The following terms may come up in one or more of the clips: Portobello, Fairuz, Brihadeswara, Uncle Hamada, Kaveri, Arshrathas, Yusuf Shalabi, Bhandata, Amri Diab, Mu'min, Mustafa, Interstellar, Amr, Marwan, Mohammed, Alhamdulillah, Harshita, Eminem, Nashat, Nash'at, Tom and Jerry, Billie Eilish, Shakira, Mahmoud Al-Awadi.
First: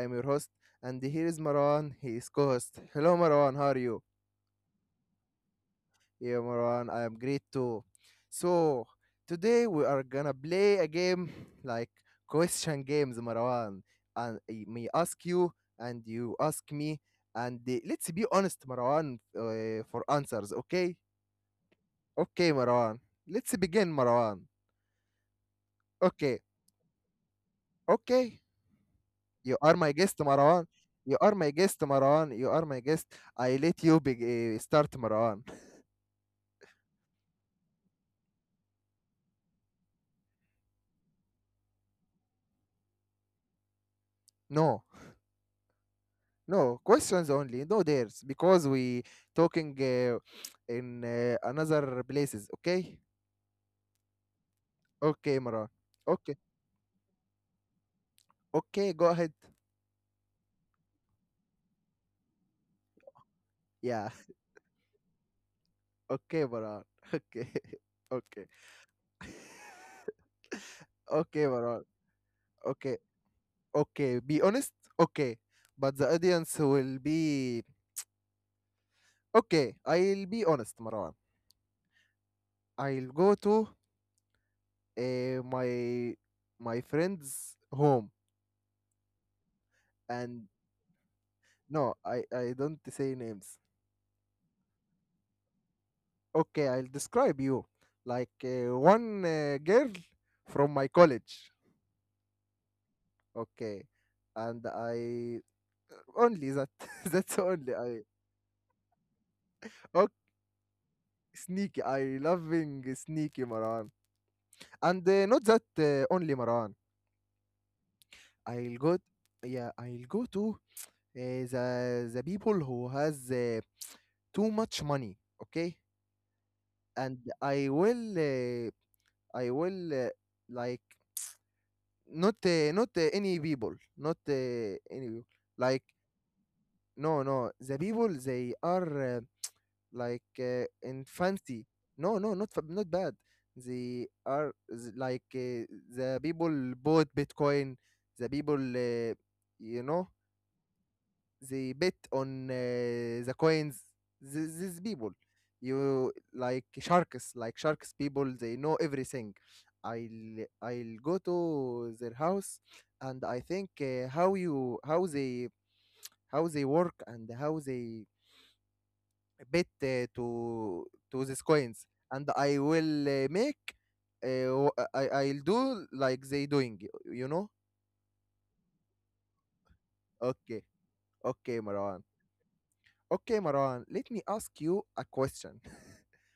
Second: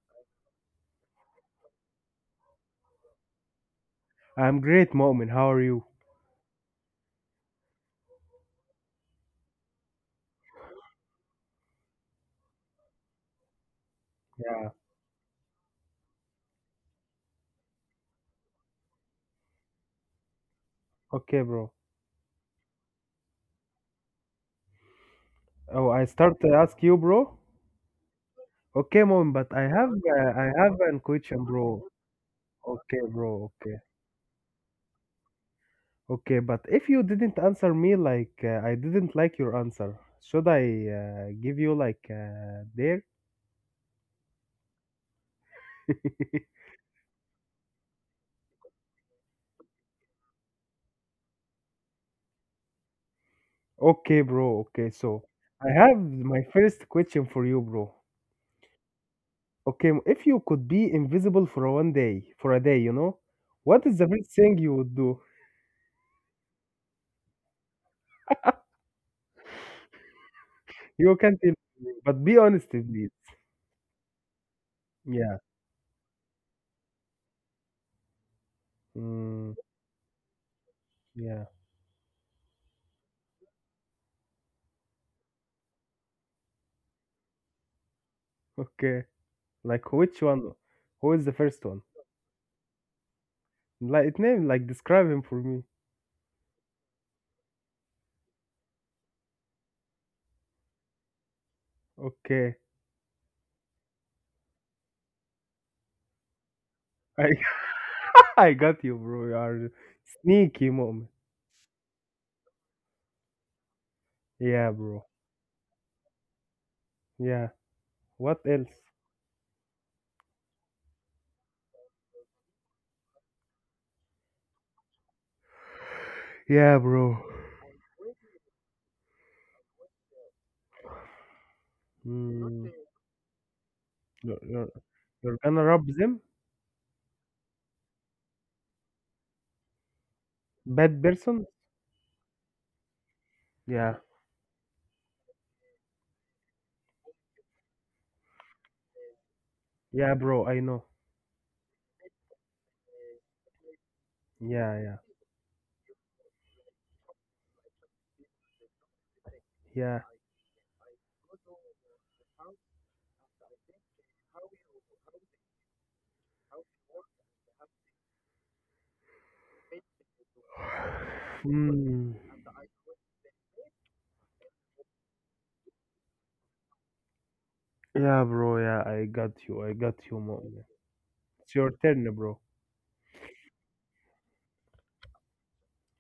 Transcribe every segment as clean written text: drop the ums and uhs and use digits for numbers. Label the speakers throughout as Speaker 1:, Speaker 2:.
Speaker 1: am your host, and here is Marwan, he is co host. Hello, Marwan, how are you?
Speaker 2: I'm great, Mu'min. How are you?
Speaker 1: Yeah, Marwan, I am great too. So, today we are gonna play a game like question games, Marwan. And I
Speaker 2: Yeah.
Speaker 1: may ask you, and you ask me, and let's be honest, Marwan, for answers, okay?
Speaker 2: Okay, bro.
Speaker 1: Okay, Marwan. Let's begin, Marwan.
Speaker 2: Oh,
Speaker 1: Okay,
Speaker 2: I start to ask you, bro.
Speaker 1: okay.
Speaker 2: Okay,
Speaker 1: You
Speaker 2: Mu'min,
Speaker 1: are my
Speaker 2: but I
Speaker 1: guest,
Speaker 2: have
Speaker 1: Marwan.
Speaker 2: uh, I
Speaker 1: You
Speaker 2: have
Speaker 1: are
Speaker 2: an
Speaker 1: my guest,
Speaker 2: question, bro.
Speaker 1: Marwan. You are my guest.
Speaker 2: Okay,
Speaker 1: I let
Speaker 2: bro.
Speaker 1: you
Speaker 2: Okay.
Speaker 1: be, start, Marwan.
Speaker 2: Okay, but if you didn't answer me like I didn't like your answer, should I give you like there?
Speaker 1: No, no questions only. No dares because we talking in another places. Okay,
Speaker 2: Okay, bro. Okay,
Speaker 1: okay,
Speaker 2: so
Speaker 1: Marwan.
Speaker 2: I have
Speaker 1: Okay,
Speaker 2: my first question for you, bro.
Speaker 1: okay. Go ahead.
Speaker 2: Okay, if you could be invisible for 1 day, for a day, you know,
Speaker 1: Yeah.
Speaker 2: what is the first thing you would do?
Speaker 1: Okay, Marwan. Okay, okay,
Speaker 2: You
Speaker 1: okay,
Speaker 2: can tell
Speaker 1: Marwan.
Speaker 2: me, but be honest,
Speaker 1: Okay,
Speaker 2: please.
Speaker 1: okay. Be honest. Okay,
Speaker 2: Yeah.
Speaker 1: but the audience will be okay.
Speaker 2: Mm,
Speaker 1: I'll be honest, Marwan.
Speaker 2: yeah.
Speaker 1: I'll go to uh, my my friend's home
Speaker 2: Okay. Like which
Speaker 1: and
Speaker 2: one? Who is the
Speaker 1: no
Speaker 2: first one?
Speaker 1: I don't say names.
Speaker 2: Like name, like describe him for me.
Speaker 1: Okay, I'll describe you like one girl from my college.
Speaker 2: Okay.
Speaker 1: Okay, and I only that. That's
Speaker 2: I
Speaker 1: only I.
Speaker 2: I got you, bro. You are
Speaker 1: Okay,
Speaker 2: sneaky moment.
Speaker 1: sneaky. I loving sneaky, Maran,
Speaker 2: Yeah,
Speaker 1: and
Speaker 2: bro.
Speaker 1: not that only Maran.
Speaker 2: Yeah. What
Speaker 1: I'll go
Speaker 2: else?
Speaker 1: Yeah, I'll go to the people who has too much money. Okay,
Speaker 2: Yeah,
Speaker 1: and
Speaker 2: bro.
Speaker 1: I will, uh, like, not
Speaker 2: Mm,
Speaker 1: any people, not
Speaker 2: you're, you're,
Speaker 1: any people.
Speaker 2: you're
Speaker 1: Like,
Speaker 2: gonna rob them?
Speaker 1: no, no, the people they are, like, in
Speaker 2: Bad
Speaker 1: fancy.
Speaker 2: person?
Speaker 1: No, no, not bad. They
Speaker 2: Yeah.
Speaker 1: are like, the people bought Bitcoin, the people, you know
Speaker 2: Yeah, bro. I know.
Speaker 1: they bet on the coins. These people,
Speaker 2: Yeah,
Speaker 1: you like sharks, like sharks people, they know everything.
Speaker 2: yeah, yeah.
Speaker 1: I'll go to their house, and I think how you, how they, how they work, and how they bet to these coins. And
Speaker 2: Mm,
Speaker 1: I will, make, I, I'll do like they doing, you know.
Speaker 2: yeah, bro. Yeah, I got you. I got you,
Speaker 1: Okay,
Speaker 2: mom.
Speaker 1: okay,
Speaker 2: It's
Speaker 1: Marwan.
Speaker 2: your turn, bro.
Speaker 1: Okay, Marwan, let me ask you a question.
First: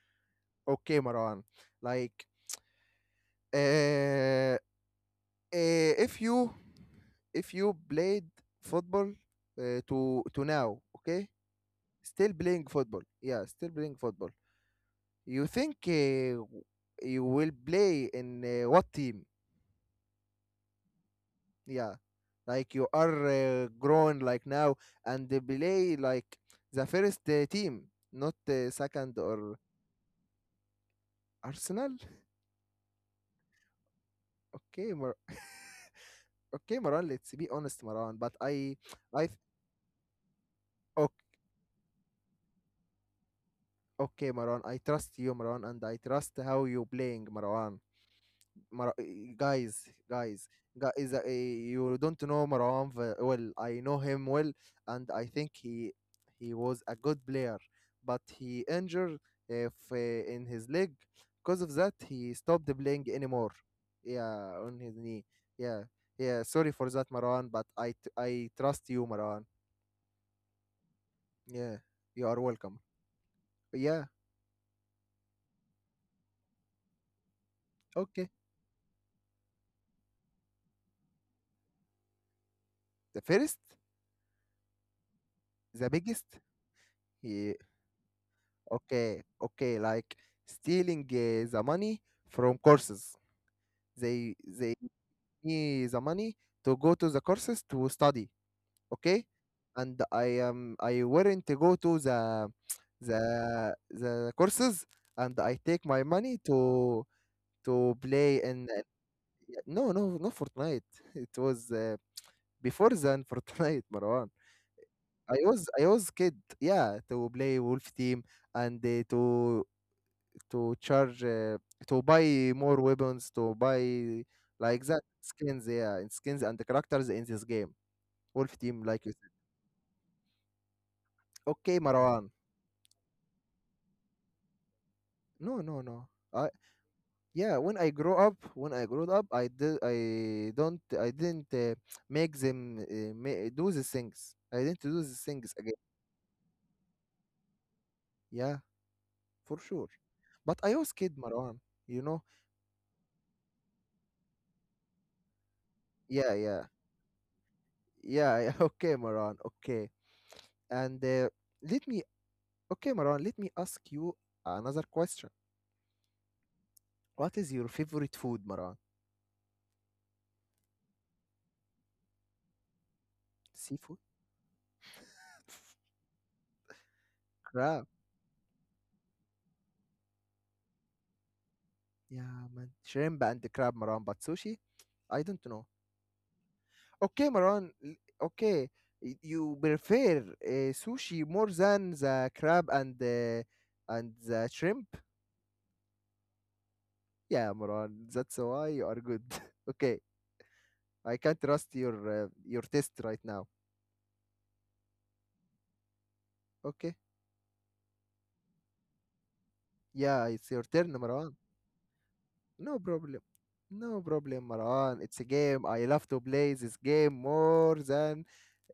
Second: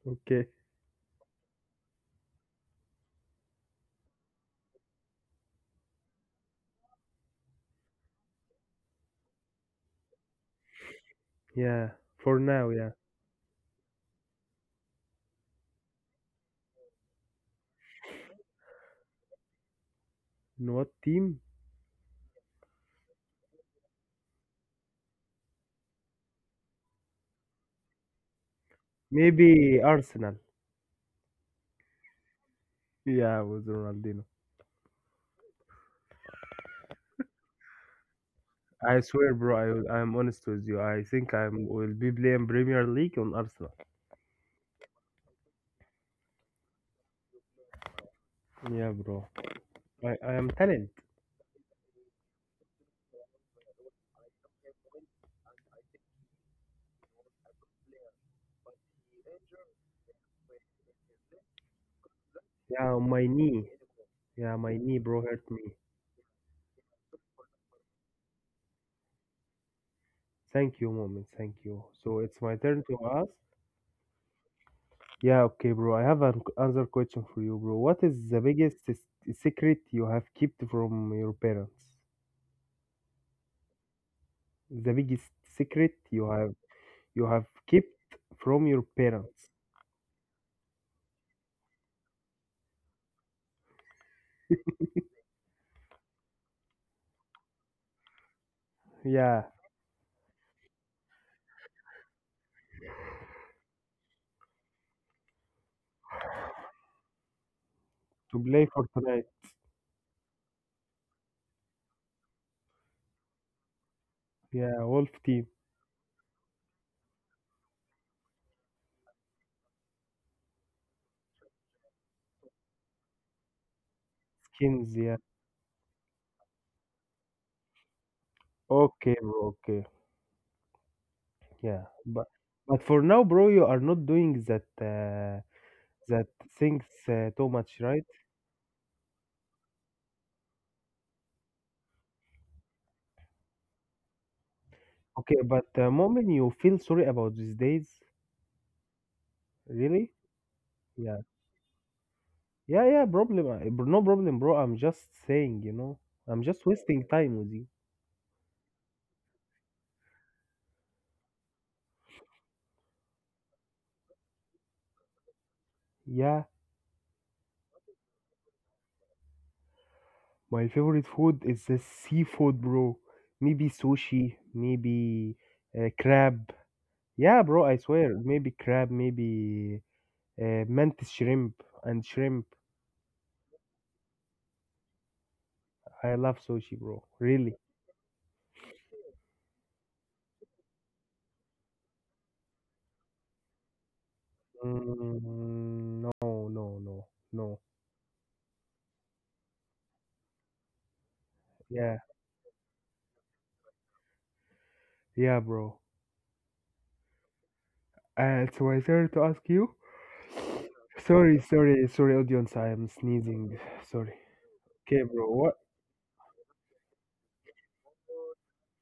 Speaker 2: Okay.
Speaker 1: Okay, Maran. Like, uh, uh, if you, if you played football to now, okay,
Speaker 2: Yeah.
Speaker 1: still
Speaker 2: For
Speaker 1: playing
Speaker 2: now, yeah.
Speaker 1: football, yeah, still playing football. You think you will play in what team?
Speaker 2: In what team?
Speaker 1: Yeah, like you are grown like now, and they play like the first team, not second or
Speaker 2: Maybe Arsenal.
Speaker 1: Arsenal.
Speaker 2: Yeah, with Ronaldinho.
Speaker 1: Okay, Mar- okay, Maran. Let's be honest, Maran. But
Speaker 2: I
Speaker 1: I.
Speaker 2: swear, bro. I'm honest with you. I think I will be playing Premier League on Arsenal.
Speaker 1: Okay, Marwan, I trust you, Marwan, and I trust how you playing, Marwan.
Speaker 2: Yeah,
Speaker 1: Mar-
Speaker 2: bro.
Speaker 1: guys,
Speaker 2: I
Speaker 1: guys,
Speaker 2: am talent.
Speaker 1: guys, you don't know Marwan well. I know him well, and I think he was a good player, but he injured if, in his leg. Because of that, he stopped
Speaker 2: Yeah,
Speaker 1: playing
Speaker 2: my
Speaker 1: anymore.
Speaker 2: knee. Yeah,
Speaker 1: Yeah,
Speaker 2: my
Speaker 1: on
Speaker 2: knee,
Speaker 1: his
Speaker 2: bro,
Speaker 1: knee.
Speaker 2: hurt me.
Speaker 1: Yeah, yeah. Sorry for that, Marwan, but I trust you, Marwan.
Speaker 2: Thank you, moment. Thank
Speaker 1: Yeah,
Speaker 2: you. So
Speaker 1: you
Speaker 2: it's
Speaker 1: are
Speaker 2: my
Speaker 1: welcome.
Speaker 2: turn to ask.
Speaker 1: Yeah,
Speaker 2: Yeah, okay, bro. I have an another question for you, bro. What is
Speaker 1: okay.
Speaker 2: the biggest secret you have kept from your parents?
Speaker 1: The first,
Speaker 2: The biggest
Speaker 1: the
Speaker 2: secret you
Speaker 1: biggest.
Speaker 2: have you have
Speaker 1: He,
Speaker 2: kept from your
Speaker 1: okay,
Speaker 2: parents.
Speaker 1: okay, like stealing the money from courses. They need the money to go to the courses to study. Okay,
Speaker 2: Yeah,
Speaker 1: and I am I weren't to go to the, the the courses, and I take my money to
Speaker 2: to
Speaker 1: play
Speaker 2: play
Speaker 1: in
Speaker 2: Fortnite.
Speaker 1: no no no Fortnite. It was before than Fortnite, Marwan.
Speaker 2: Yeah, Wolf Team
Speaker 1: I was kid, yeah, to play Wolf Team and to charge, to buy more weapons, to buy like
Speaker 2: skins.
Speaker 1: that
Speaker 2: Yeah.
Speaker 1: skins, yeah, and skins and the characters in this game. Wolf Team, like you
Speaker 2: Okay,
Speaker 1: said.
Speaker 2: bro. Okay.
Speaker 1: Okay,
Speaker 2: Yeah, but
Speaker 1: Marwan.
Speaker 2: for now, bro, you are not doing that
Speaker 1: No, no, no.
Speaker 2: that
Speaker 1: I
Speaker 2: things too
Speaker 1: yeah.
Speaker 2: much, right?
Speaker 1: When I grew up, I did. I don't. I didn't make them, do these things. I didn't do these
Speaker 2: Okay,
Speaker 1: things
Speaker 2: but
Speaker 1: again.
Speaker 2: the moment you feel sorry about these days,
Speaker 1: Yeah, for sure.
Speaker 2: really?
Speaker 1: But I was kid,
Speaker 2: Yeah,
Speaker 1: Marwan. You know.
Speaker 2: yeah, yeah. Problem. No problem, bro. I'm just saying, you know,
Speaker 1: Yeah,
Speaker 2: I'm just
Speaker 1: yeah,
Speaker 2: wasting time with you.
Speaker 1: yeah. Okay, Marwan. Okay, and. Let me. Okay, Maran, let me ask you another question.
Speaker 2: Yeah.
Speaker 1: What is your favorite food, Maran?
Speaker 2: My favorite food is the seafood, bro. Maybe
Speaker 1: Seafood?
Speaker 2: sushi, maybe crab. Yeah, bro, I
Speaker 1: Crab.
Speaker 2: swear. Maybe crab, maybe mantis shrimp and shrimp.
Speaker 1: Yeah, man. Shrimp and crab, Maran. But sushi? I don't know.
Speaker 2: I love sushi, bro.
Speaker 1: Okay,
Speaker 2: Really?
Speaker 1: Maran. l- Okay. You prefer sushi more than the crab, and the shrimp?
Speaker 2: Mm, no, no, no, no.
Speaker 1: Yeah, Maran. That's why you are good. okay. I can't trust
Speaker 2: Yeah,
Speaker 1: your test right now.
Speaker 2: yeah, bro.
Speaker 1: Okay.
Speaker 2: And so I started to ask you.
Speaker 1: Yeah, it's your turn,
Speaker 2: Sorry,
Speaker 1: Maran.
Speaker 2: sorry, sorry, audience. I
Speaker 1: No
Speaker 2: am
Speaker 1: problem.
Speaker 2: sneezing.
Speaker 1: No
Speaker 2: Sorry.
Speaker 1: problem,
Speaker 2: Okay,
Speaker 1: Maran. It's
Speaker 2: bro.
Speaker 1: a
Speaker 2: What?
Speaker 1: game. I love to play this game more than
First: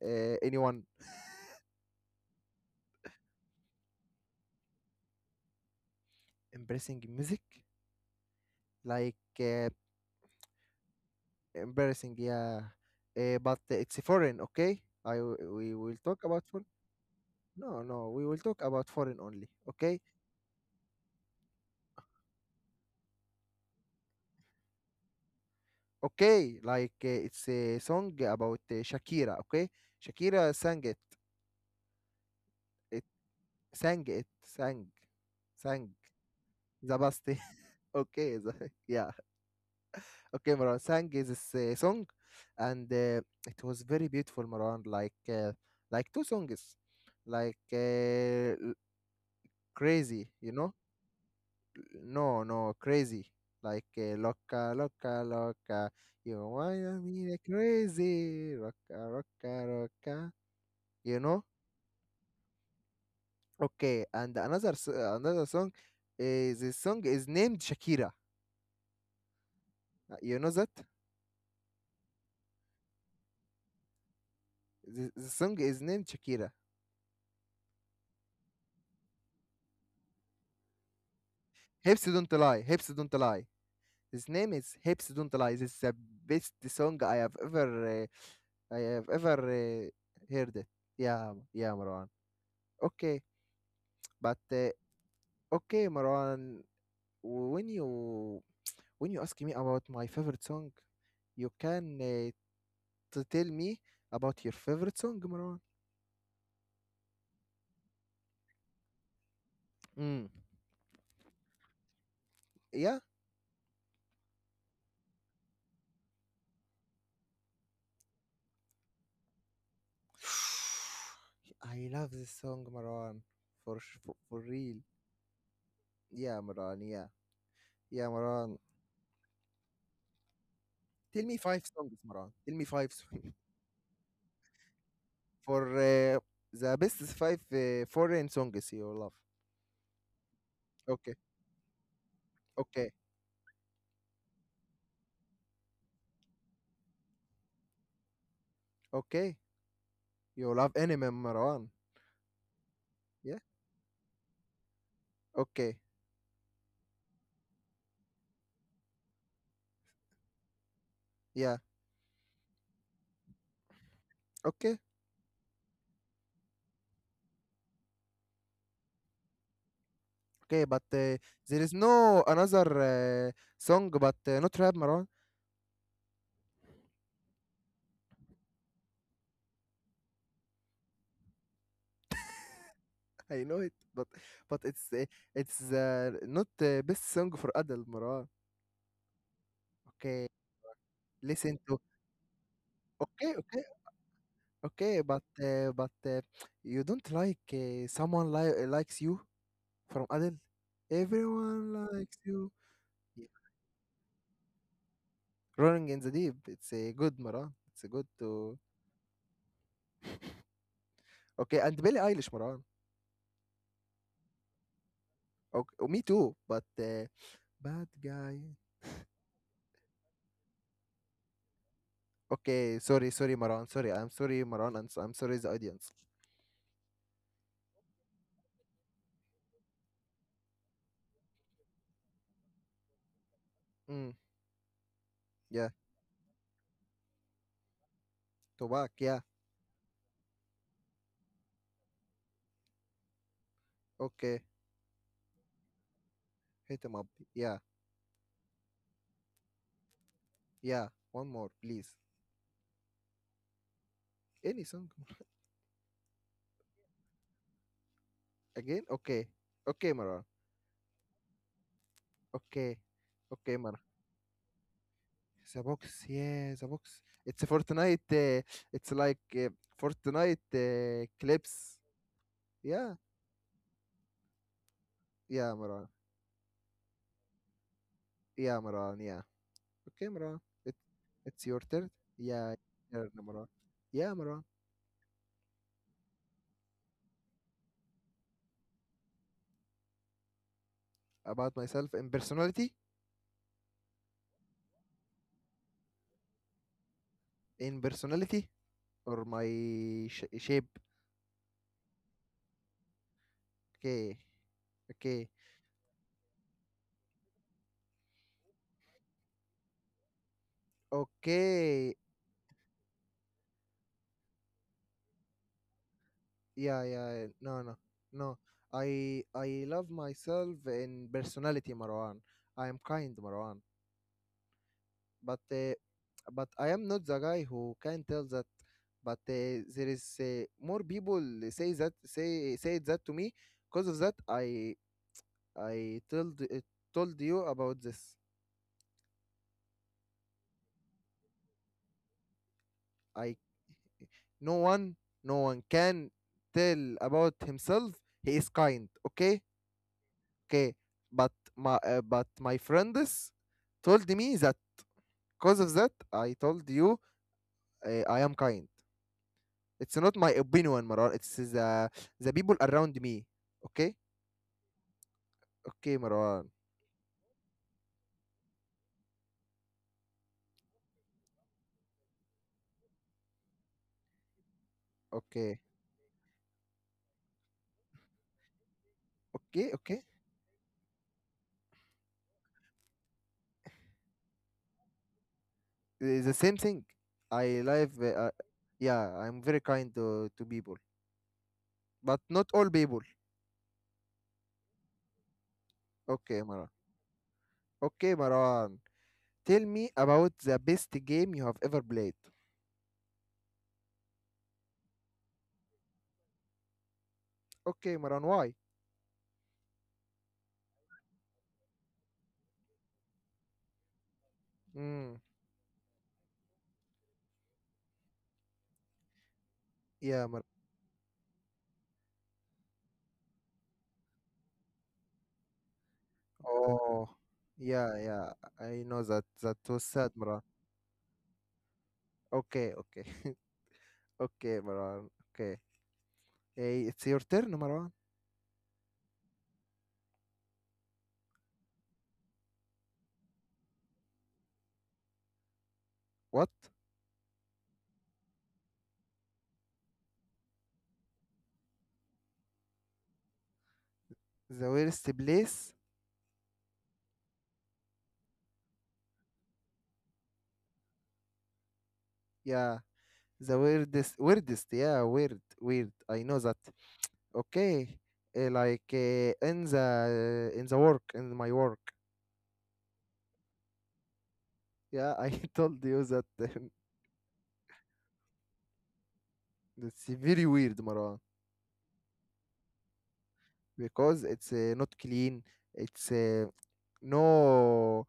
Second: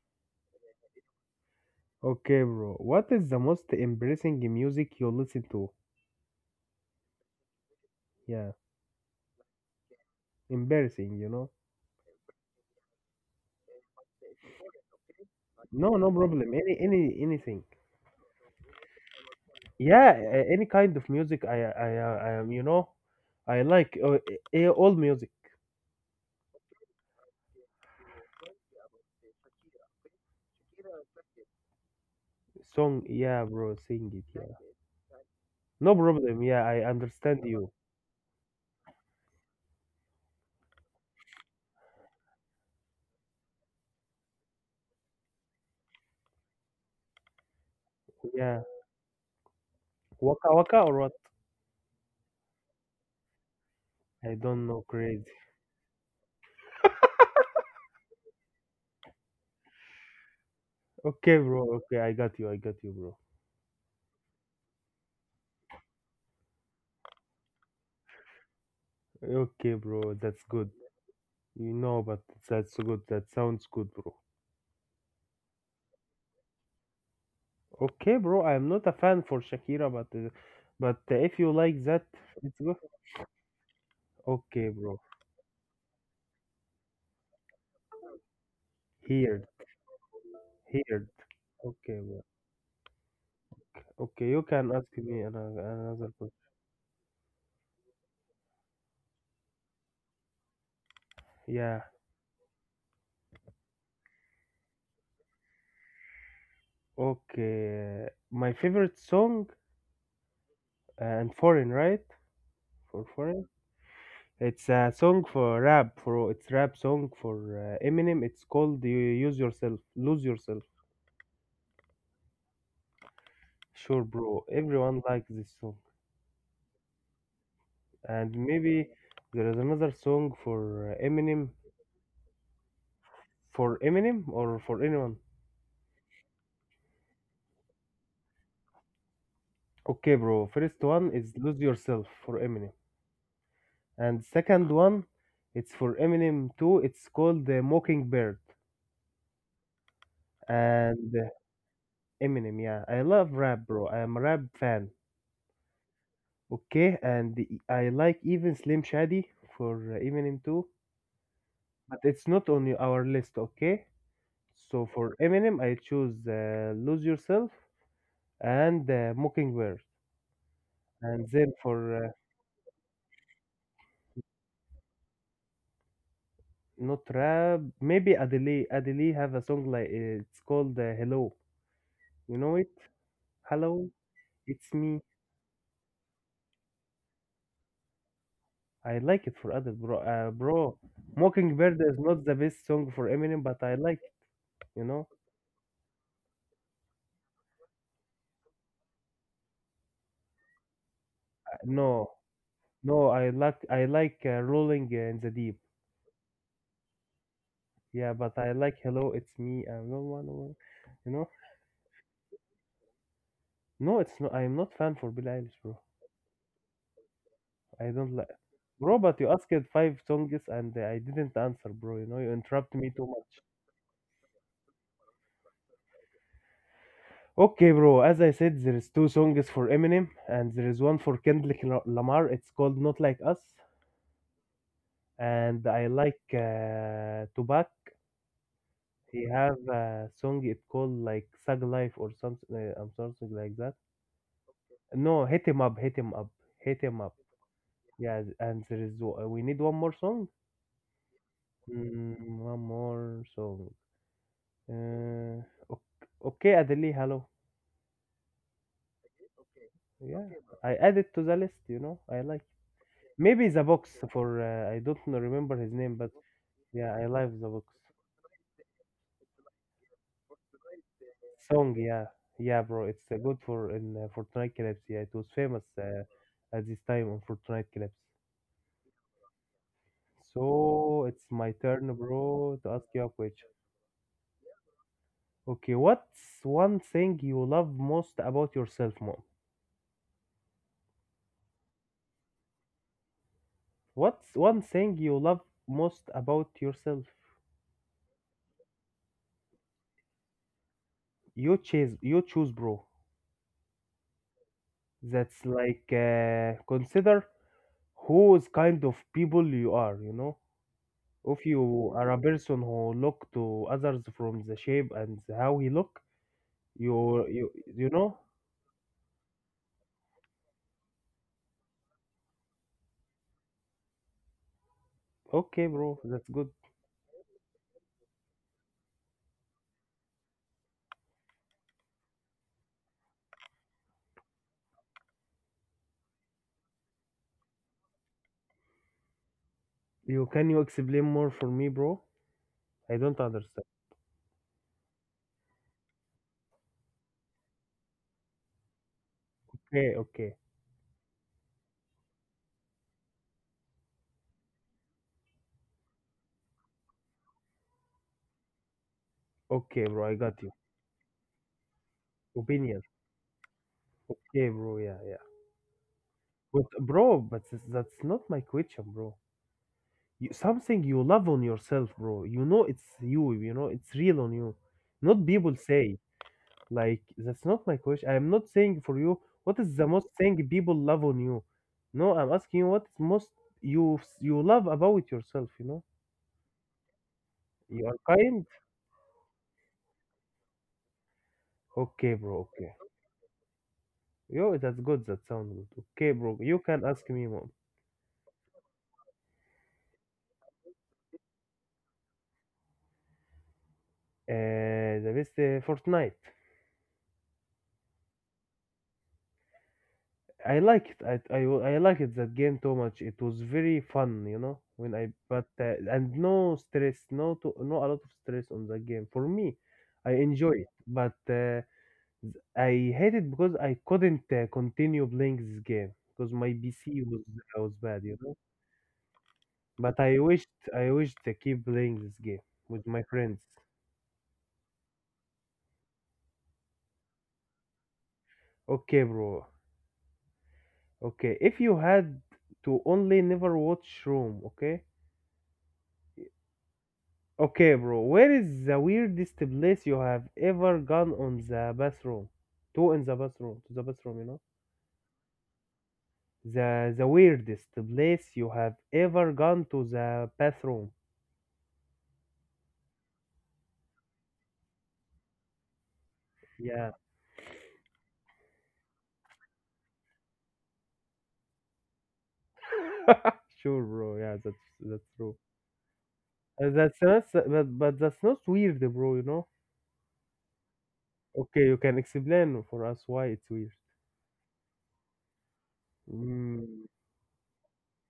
Speaker 1: anyone.
Speaker 2: Okay, bro. What is the most embarrassing music you listen to?
Speaker 1: Embarrassing music?
Speaker 2: Yeah.
Speaker 1: Like,
Speaker 2: Embarrassing, you know?
Speaker 1: embarrassing, yeah. But it's foreign, okay? We will
Speaker 2: No, no
Speaker 1: talk about
Speaker 2: problem.
Speaker 1: foreign.
Speaker 2: Any, anything.
Speaker 1: No, no, we will talk about foreign only, okay?
Speaker 2: Yeah, any kind of music. I am, you know, I like all music.
Speaker 1: Okay, like it's a song about Shakira, okay? Shakira sang it,
Speaker 2: Song,
Speaker 1: it
Speaker 2: yeah, bro,
Speaker 1: sang
Speaker 2: sing it,
Speaker 1: it,
Speaker 2: yeah.
Speaker 1: sang,
Speaker 2: No problem. Yeah, I
Speaker 1: the best.
Speaker 2: understand you.
Speaker 1: okay, the, yeah. Okay, Marwan sang this song, and it was very beautiful, Marwan. Like two songs, like
Speaker 2: Yeah,
Speaker 1: crazy,
Speaker 2: waka
Speaker 1: you know?
Speaker 2: waka or what?
Speaker 1: No, no, crazy. Like
Speaker 2: I don't
Speaker 1: loca,
Speaker 2: know,
Speaker 1: loca,
Speaker 2: crazy.
Speaker 1: loca. You wanna be crazy, roca, roca, roca. You
Speaker 2: Okay,
Speaker 1: know?
Speaker 2: bro. Okay, I got you. I got you, bro.
Speaker 1: Okay, and another song is this song is named Shakira.
Speaker 2: Okay, bro.
Speaker 1: You
Speaker 2: That's
Speaker 1: know that?
Speaker 2: good. You know, but that's good. That sounds good, bro.
Speaker 1: The song is named Shakira.
Speaker 2: Okay, bro. I'm not a fan for Shakira, but if you like
Speaker 1: Hips
Speaker 2: that,
Speaker 1: don't
Speaker 2: it's
Speaker 1: lie.
Speaker 2: good.
Speaker 1: Hips don't lie. His name
Speaker 2: Okay,
Speaker 1: is
Speaker 2: bro.
Speaker 1: Hips Don't Lie. This is the best song I have ever
Speaker 2: Heard,
Speaker 1: heard it.
Speaker 2: heard.
Speaker 1: Yeah, yeah,
Speaker 2: Okay,
Speaker 1: Marwan.
Speaker 2: bro.
Speaker 1: Okay,
Speaker 2: Okay,
Speaker 1: but
Speaker 2: you can ask me another
Speaker 1: okay,
Speaker 2: another question.
Speaker 1: Marwan. When you when you ask me about my favorite song, you
Speaker 2: Yeah.
Speaker 1: can to tell me about your favorite song, Marwan.
Speaker 2: Okay. My favorite song
Speaker 1: Mm.
Speaker 2: and foreign, right?
Speaker 1: Yeah,
Speaker 2: For foreign, it's rap song for Eminem. It's called "Use Yourself, Lose Yourself."
Speaker 1: I love this song, Marwan.
Speaker 2: Sure,
Speaker 1: For
Speaker 2: bro.
Speaker 1: real.
Speaker 2: Everyone likes this song,
Speaker 1: Yeah, Marwan. Yeah, yeah,
Speaker 2: and
Speaker 1: Marwan.
Speaker 2: maybe there is another song for
Speaker 1: Tell me
Speaker 2: Eminem.
Speaker 1: five songs, Marwan. Tell me five.
Speaker 2: For Eminem or for anyone?
Speaker 1: For the best five foreign songs you love.
Speaker 2: Okay, bro. First one
Speaker 1: Okay,
Speaker 2: is Lose Yourself for Eminem.
Speaker 1: okay,
Speaker 2: And second one, it's for Eminem too. It's called The Mockingbird.
Speaker 1: okay. You love Eminem,
Speaker 2: And
Speaker 1: Marwan.
Speaker 2: Eminem, yeah. I love
Speaker 1: Yeah.
Speaker 2: rap, bro. I am a rap fan.
Speaker 1: Okay.
Speaker 2: Okay, and I like even Slim Shady for Eminem too.
Speaker 1: Yeah.
Speaker 2: But it's not on our list, okay?
Speaker 1: Okay.
Speaker 2: So for Eminem, I choose Lose Yourself and Mockingbird.
Speaker 1: Okay. But
Speaker 2: And then
Speaker 1: there is
Speaker 2: for
Speaker 1: no another song, but not rap, Marwan.
Speaker 2: Not rap. Maybe Adele. Adele have a song like it's called "Hello." You know it?
Speaker 1: I know it,
Speaker 2: Hello,
Speaker 1: but
Speaker 2: it's me.
Speaker 1: it's not the best song for adult, Marwan.
Speaker 2: I like it for other bro.
Speaker 1: Okay. Listen to.
Speaker 2: Mockingbird is not the best song for
Speaker 1: Okay.
Speaker 2: Eminem,
Speaker 1: Okay.
Speaker 2: but I like. It, You
Speaker 1: Okay.
Speaker 2: know?
Speaker 1: But you don't like someone likes you from adult. Everyone
Speaker 2: No,
Speaker 1: likes you.
Speaker 2: no.
Speaker 1: Yeah.
Speaker 2: I like Rolling in the Deep.
Speaker 1: Rolling in the Deep. It's a good Maran. It's a good
Speaker 2: Yeah, but I
Speaker 1: to
Speaker 2: like "Hello, it's me." I'm no one. One- You know?
Speaker 1: okay. And Billie Eilish Maran.
Speaker 2: No, it's not. I'm not fan for Billie Eilish,
Speaker 1: Okay,
Speaker 2: bro.
Speaker 1: oh, me too. But bad
Speaker 2: I don't like.
Speaker 1: guy.
Speaker 2: Bro, but you asked five songs and I didn't answer, bro. You know, you interrupt
Speaker 1: Okay,
Speaker 2: me too
Speaker 1: sorry, sorry
Speaker 2: much.
Speaker 1: Maran. Sorry, I'm sorry Maran. I'm sorry the audience.
Speaker 2: Okay, bro. As I said, there is two songs for Eminem, and there is one for Kendrick Lamar. It's called "Not Like Us,"
Speaker 1: Mm,
Speaker 2: and
Speaker 1: yeah,
Speaker 2: I like Tupac.
Speaker 1: Tobac. Yeah,
Speaker 2: He have a song it called like "Thug Life" or something. I'm sorry, something like that.
Speaker 1: okay.
Speaker 2: No, hit him up, hit him up, hit
Speaker 1: Hit him
Speaker 2: him
Speaker 1: up.
Speaker 2: up.
Speaker 1: Yeah,
Speaker 2: Yeah, th- and there is w- we need one more song.
Speaker 1: yeah. One more, please.
Speaker 2: Mm, one more song.
Speaker 1: Any song
Speaker 2: Uh, okay, Adeli, hello.
Speaker 1: again? Okay, okay Maran.
Speaker 2: Yeah, I added to the list. You know, I like.
Speaker 1: Okay,
Speaker 2: Maybe
Speaker 1: okay
Speaker 2: the
Speaker 1: Maran.
Speaker 2: box for I don't know, remember
Speaker 1: The
Speaker 2: his name,
Speaker 1: box,
Speaker 2: but
Speaker 1: yeah, the
Speaker 2: yeah,
Speaker 1: box.
Speaker 2: I like
Speaker 1: It's a
Speaker 2: the box
Speaker 1: Fortnite. It's like Fortnite
Speaker 2: song.
Speaker 1: clips.
Speaker 2: Yeah, yeah, bro,
Speaker 1: Yeah,
Speaker 2: it's good for in Fortnite clips. Yeah, it was
Speaker 1: yeah,
Speaker 2: famous
Speaker 1: Maran.
Speaker 2: at this time on Fortnite clips.
Speaker 1: Yeah, Maran. Yeah. Okay, Maran. It,
Speaker 2: So it's
Speaker 1: it's
Speaker 2: my
Speaker 1: your turn.
Speaker 2: turn,
Speaker 1: Yeah,
Speaker 2: bro, to ask you
Speaker 1: your
Speaker 2: a
Speaker 1: turn, Maran.
Speaker 2: question.
Speaker 1: Yeah, Maran.
Speaker 2: Okay, what's one thing you love most about yourself, mom?
Speaker 1: About myself
Speaker 2: What's one thing you love most about yourself?
Speaker 1: in personality, or my sh shape.
Speaker 2: You choose, bro.
Speaker 1: Okay. Okay.
Speaker 2: That's like consider whose kind of people you are, you know? If
Speaker 1: Okay.
Speaker 2: you are a person who look to others from the shape and how he look,
Speaker 1: Yeah, yeah.
Speaker 2: you you
Speaker 1: No, no,
Speaker 2: you know?
Speaker 1: no. I love myself in personality, Marwan. I am kind, Marwan. but
Speaker 2: Okay,
Speaker 1: uh,
Speaker 2: bro, that's
Speaker 1: but
Speaker 2: good.
Speaker 1: I am not the guy who can tell that. But there is more people say that to me. Because of that, I told told you about this.
Speaker 2: You can you explain more for me, bro? I don't
Speaker 1: I
Speaker 2: understand.
Speaker 1: no one, no one can tell about himself. He is kind. Okay,
Speaker 2: Okay,
Speaker 1: okay. But my friends told me that, because of that, I told you, I am kind.
Speaker 2: okay,
Speaker 1: It's
Speaker 2: bro,
Speaker 1: not
Speaker 2: I
Speaker 1: my
Speaker 2: got you.
Speaker 1: opinion, Marar. It's the people
Speaker 2: Opinion.
Speaker 1: around me. Okay.
Speaker 2: Okay, bro, yeah, yeah.
Speaker 1: Okay, Marwan.
Speaker 2: But bro, that's not my question, bro. You, something you love on yourself, bro. You know it's you. You know it's real on you. Not people
Speaker 1: Okay,
Speaker 2: say. Like, that's not my question. I'm not saying for you what
Speaker 1: okay,
Speaker 2: is the
Speaker 1: okay.
Speaker 2: most thing people love on you. No, I'm asking you what is most you love about yourself. You know,
Speaker 1: It's the same thing. I
Speaker 2: you are
Speaker 1: live.
Speaker 2: kind.
Speaker 1: Yeah, I'm very kind to people,
Speaker 2: Okay,
Speaker 1: but
Speaker 2: bro.
Speaker 1: not all
Speaker 2: Okay,
Speaker 1: people.
Speaker 2: yo, that's good. That sounds good. Okay, bro.
Speaker 1: Okay,
Speaker 2: You
Speaker 1: Marwan.
Speaker 2: can ask me more.
Speaker 1: Okay, Marwan. Tell me about the best game you have ever played.
Speaker 2: The best Fortnite.
Speaker 1: Okay, Marwan. Why?
Speaker 2: I like it. I like it that game too much. It was very fun, you know. When I
Speaker 1: Mm,
Speaker 2: but and no a lot of stress on the game. For me, I
Speaker 1: yeah, Marwan.
Speaker 2: enjoy it. But I hate it because I couldn't continue playing this game because my PC
Speaker 1: Oh,
Speaker 2: was
Speaker 1: yeah,
Speaker 2: bad, you
Speaker 1: yeah.
Speaker 2: know.
Speaker 1: I know that. That was
Speaker 2: But
Speaker 1: sad,
Speaker 2: I
Speaker 1: Marwan.
Speaker 2: wished I wished to keep playing this game
Speaker 1: Okay,
Speaker 2: with my
Speaker 1: okay,
Speaker 2: friends.
Speaker 1: okay, Marwan. Okay. Hey, it's your turn, Marwan.
Speaker 2: Okay, bro. Okay, if you had to only never watch Room, okay?
Speaker 1: What?
Speaker 2: Okay, bro. Where is the weirdest place you have ever gone on the bathroom? To in the bathroom, to the bathroom, you know.
Speaker 1: The worst place?
Speaker 2: The weirdest place you have ever gone to the bathroom.
Speaker 1: Yeah. The weirdest, yeah, weird. I know that.
Speaker 2: Yeah.
Speaker 1: Okay, like in the work, in my work.
Speaker 2: Sure, bro. Yeah, that's
Speaker 1: Yeah, I
Speaker 2: true.
Speaker 1: told you that
Speaker 2: That's not, but that's not weird, bro. You know.
Speaker 1: it's very weird, Marwan,
Speaker 2: Okay, you can explain for us why it's weird.
Speaker 1: because it's not clean. It's
Speaker 2: Mm,
Speaker 1: no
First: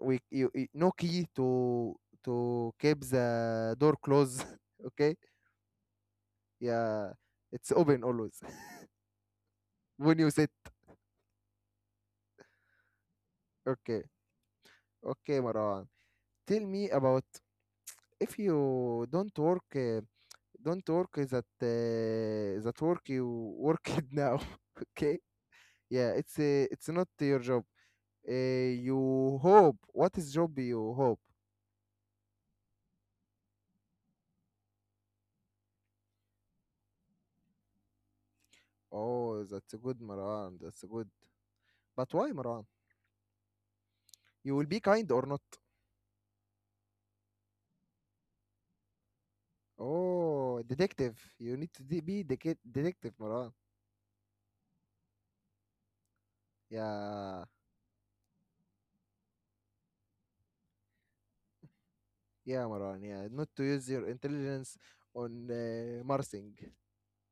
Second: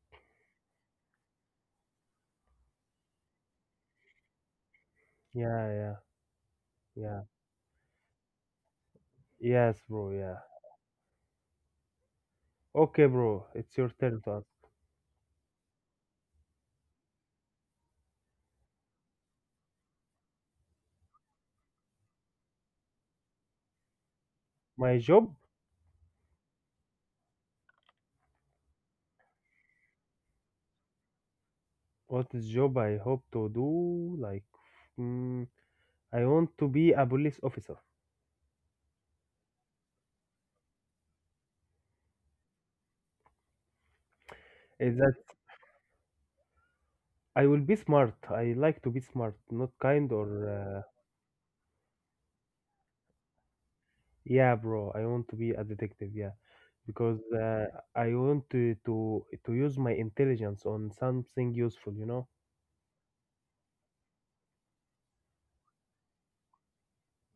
Speaker 1: we you, no key to keep the door closed. okay,
Speaker 2: yeah, yeah,
Speaker 1: yeah,
Speaker 2: yeah.
Speaker 1: it's open always
Speaker 2: Yes, bro.
Speaker 1: when you
Speaker 2: Yeah.
Speaker 1: sit.
Speaker 2: Okay, bro. It's your
Speaker 1: Okay,
Speaker 2: turn to ask.
Speaker 1: okay, Marwan. Tell me about if you don't work. Don't work that that work you work it now.
Speaker 2: My
Speaker 1: Okay.
Speaker 2: job?
Speaker 1: Yeah, it's not your job. Uh, you hope. What is job you hope?
Speaker 2: What is job I hope to do? Like, mm, I want to be a police officer.
Speaker 1: Oh, that's a good, Maran. That's a good. But why, Maran? You will be
Speaker 2: Is
Speaker 1: kind
Speaker 2: that
Speaker 1: or not?
Speaker 2: I will be smart. I like to be smart, not kind
Speaker 1: Oh,
Speaker 2: or.
Speaker 1: detective. You need to be the detective, Maran.
Speaker 2: Yeah, bro, I want to be a detective, yeah, because
Speaker 1: Yeah,
Speaker 2: I want to use my intelligence on something useful, you know?
Speaker 1: yeah, Maran. Yeah, not to use your intelligence on Marsing.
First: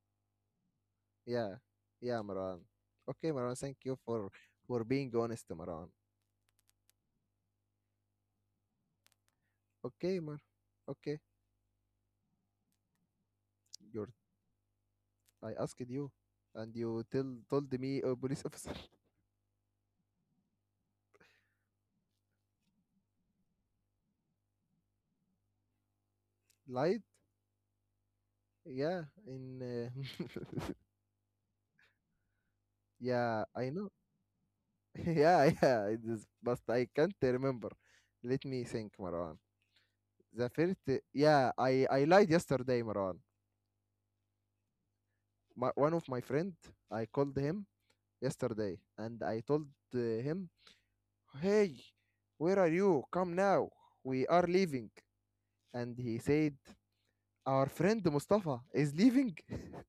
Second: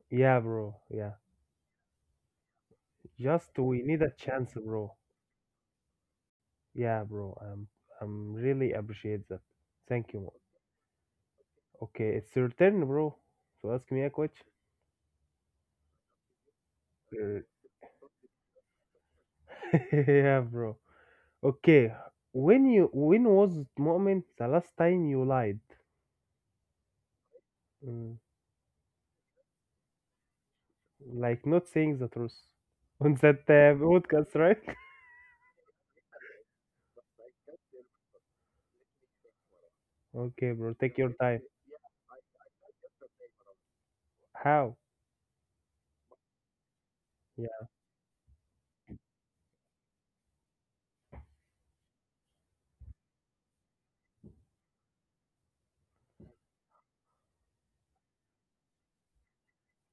Speaker 2: Yeah, bro, yeah.
Speaker 1: Yeah, yeah, Maran. Okay, Maran.
Speaker 2: Just
Speaker 1: Thank
Speaker 2: we
Speaker 1: you
Speaker 2: need a chance,
Speaker 1: for
Speaker 2: bro.
Speaker 1: being honest, Maran.
Speaker 2: Yeah, bro. I'm really appreciate that. Thank you.
Speaker 1: Okay,
Speaker 2: Man.
Speaker 1: Mar. Okay,
Speaker 2: Okay, it's your turn, bro. So ask me a
Speaker 1: you're.
Speaker 2: question.
Speaker 1: I asked you, and you tell told me a police officer.
Speaker 2: yeah, bro. Okay, when was the moment the last time you lied?
Speaker 1: Lied.
Speaker 2: Mm,
Speaker 1: Yeah, in uh,
Speaker 2: like not saying the truth on that
Speaker 1: yeah, I know.
Speaker 2: podcast, right?
Speaker 1: yeah, yeah. It is, but I can't remember. Let me think, Marwan.
Speaker 2: Okay,
Speaker 1: The
Speaker 2: bro,
Speaker 1: first,
Speaker 2: take your time.
Speaker 1: yeah, I lied yesterday, Marwan.
Speaker 2: How?
Speaker 1: My, one of my friend, I called
Speaker 2: Yeah.
Speaker 1: him yesterday, and I told him, "Hey, where are you? Come now. We are leaving." And he said, "Our friend Mustafa is leaving."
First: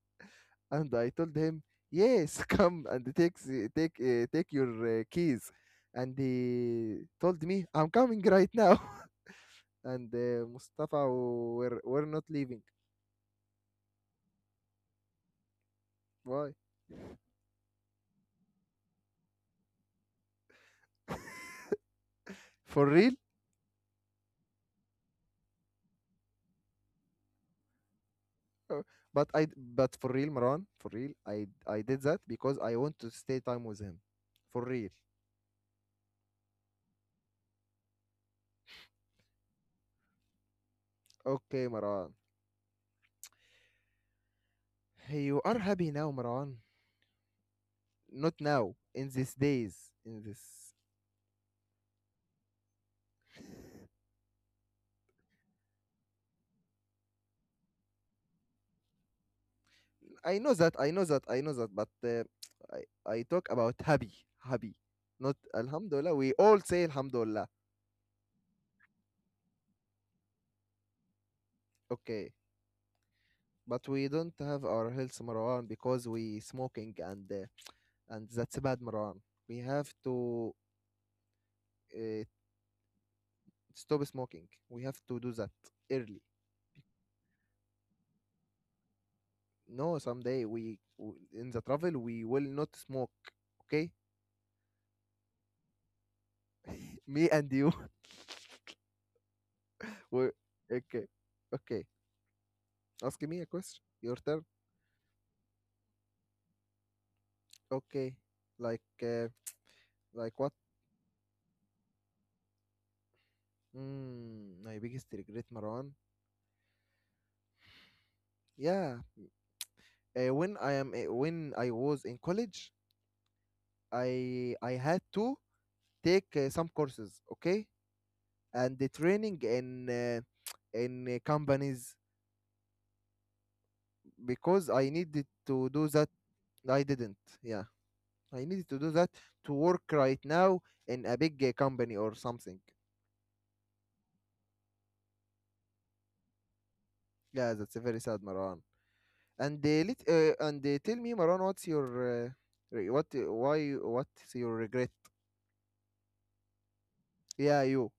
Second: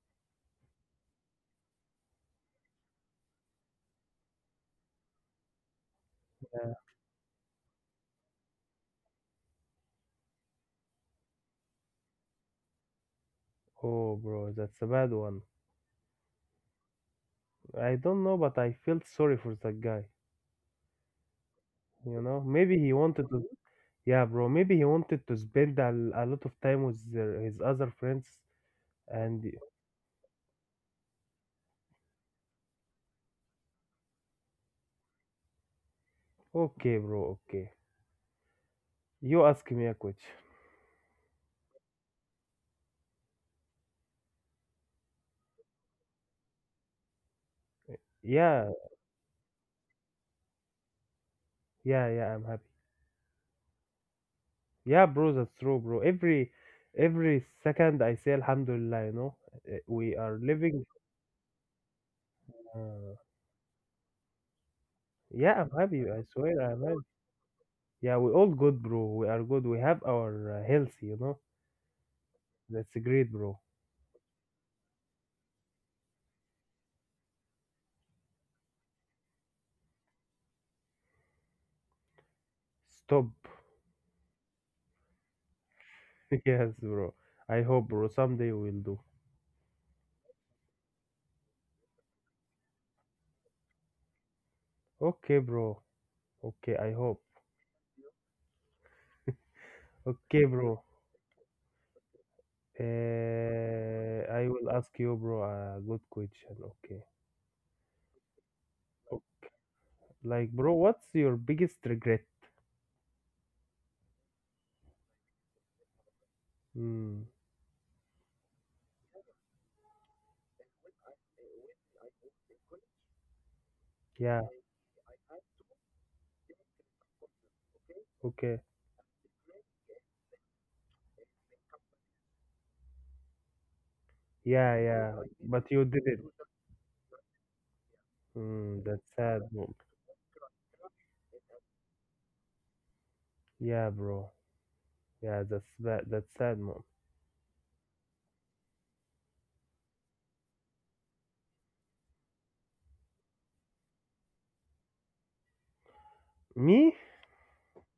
Speaker 1: And I told him, yes, come and take take your keys. And he told me, I'm coming right now. And Mustafa were not leaving.
Speaker 2: Oh, bro, that's a bad one.
Speaker 1: Why?
Speaker 2: I don't know, but I felt sorry for that guy. You know, maybe
Speaker 1: For
Speaker 2: he
Speaker 1: real?
Speaker 2: wanted to. Yeah, bro, maybe he wanted to spend a lot of time with his other friends.
Speaker 1: But
Speaker 2: And
Speaker 1: I but for real, Maran, for real, I did that because I want to stay time with him. For real.
Speaker 2: okay, bro, okay. You ask me a question.
Speaker 1: Okay, Maran. You are happy now, Maran. Not
Speaker 2: Yeah,
Speaker 1: now. In these days. In this
Speaker 2: yeah, yeah. I'm happy. Yeah, bro, that's true, bro. Every second I say Alhamdulillah. You know, we
Speaker 1: I
Speaker 2: are
Speaker 1: know that,
Speaker 2: living.
Speaker 1: I know that, I know that, but I,
Speaker 2: Uh,
Speaker 1: I talk about happy, happy, not
Speaker 2: yeah, I'm happy.
Speaker 1: Alhamdulillah.
Speaker 2: I
Speaker 1: We all
Speaker 2: swear,
Speaker 1: say
Speaker 2: I'm happy.
Speaker 1: Alhamdulillah,
Speaker 2: Yeah, we all good, bro. We are good. We have our health, you know.
Speaker 1: okay,
Speaker 2: That's great, bro.
Speaker 1: but we don't have our health Marwan because we smoking and that's bad Marwan. We have to uh,
Speaker 2: Stop.
Speaker 1: stop smoking. We have to do that early.
Speaker 2: Yes, bro. I hope, bro. Someday we'll do.
Speaker 1: No, in the travel we will not smoke. Okay,
Speaker 2: Okay, bro. Okay, I hope.
Speaker 1: me and you. we
Speaker 2: Okay, bro.
Speaker 1: okay, okay. Ask me a question. Your turn.
Speaker 2: I will ask you, bro, a good question. Okay.
Speaker 1: Okay, like.
Speaker 2: O-
Speaker 1: Uh, like what.
Speaker 2: Like, bro, what's your biggest regret?
Speaker 1: Mm, my biggest regret, Marwan.
Speaker 2: Hmm.
Speaker 1: Yeah, when I was in college,
Speaker 2: Yeah.
Speaker 1: I had to take some courses, okay,
Speaker 2: Okay.
Speaker 1: and the training in companies because
Speaker 2: Yeah,
Speaker 1: I
Speaker 2: yeah.
Speaker 1: needed
Speaker 2: But
Speaker 1: to
Speaker 2: you
Speaker 1: do
Speaker 2: did
Speaker 1: that.
Speaker 2: it.
Speaker 1: I didn't. Yeah, I needed to
Speaker 2: Hmm.
Speaker 1: do that
Speaker 2: That's sad,
Speaker 1: to
Speaker 2: mom.
Speaker 1: work right now in a big company or something.
Speaker 2: Yeah, bro. Yeah, that's bad. That's sad, mom.
Speaker 1: Yeah, that's a very sad, Marwan. And tell me, Marwan, what's your uh, what's your regret?
Speaker 2: Me?
Speaker 1: Yeah, you.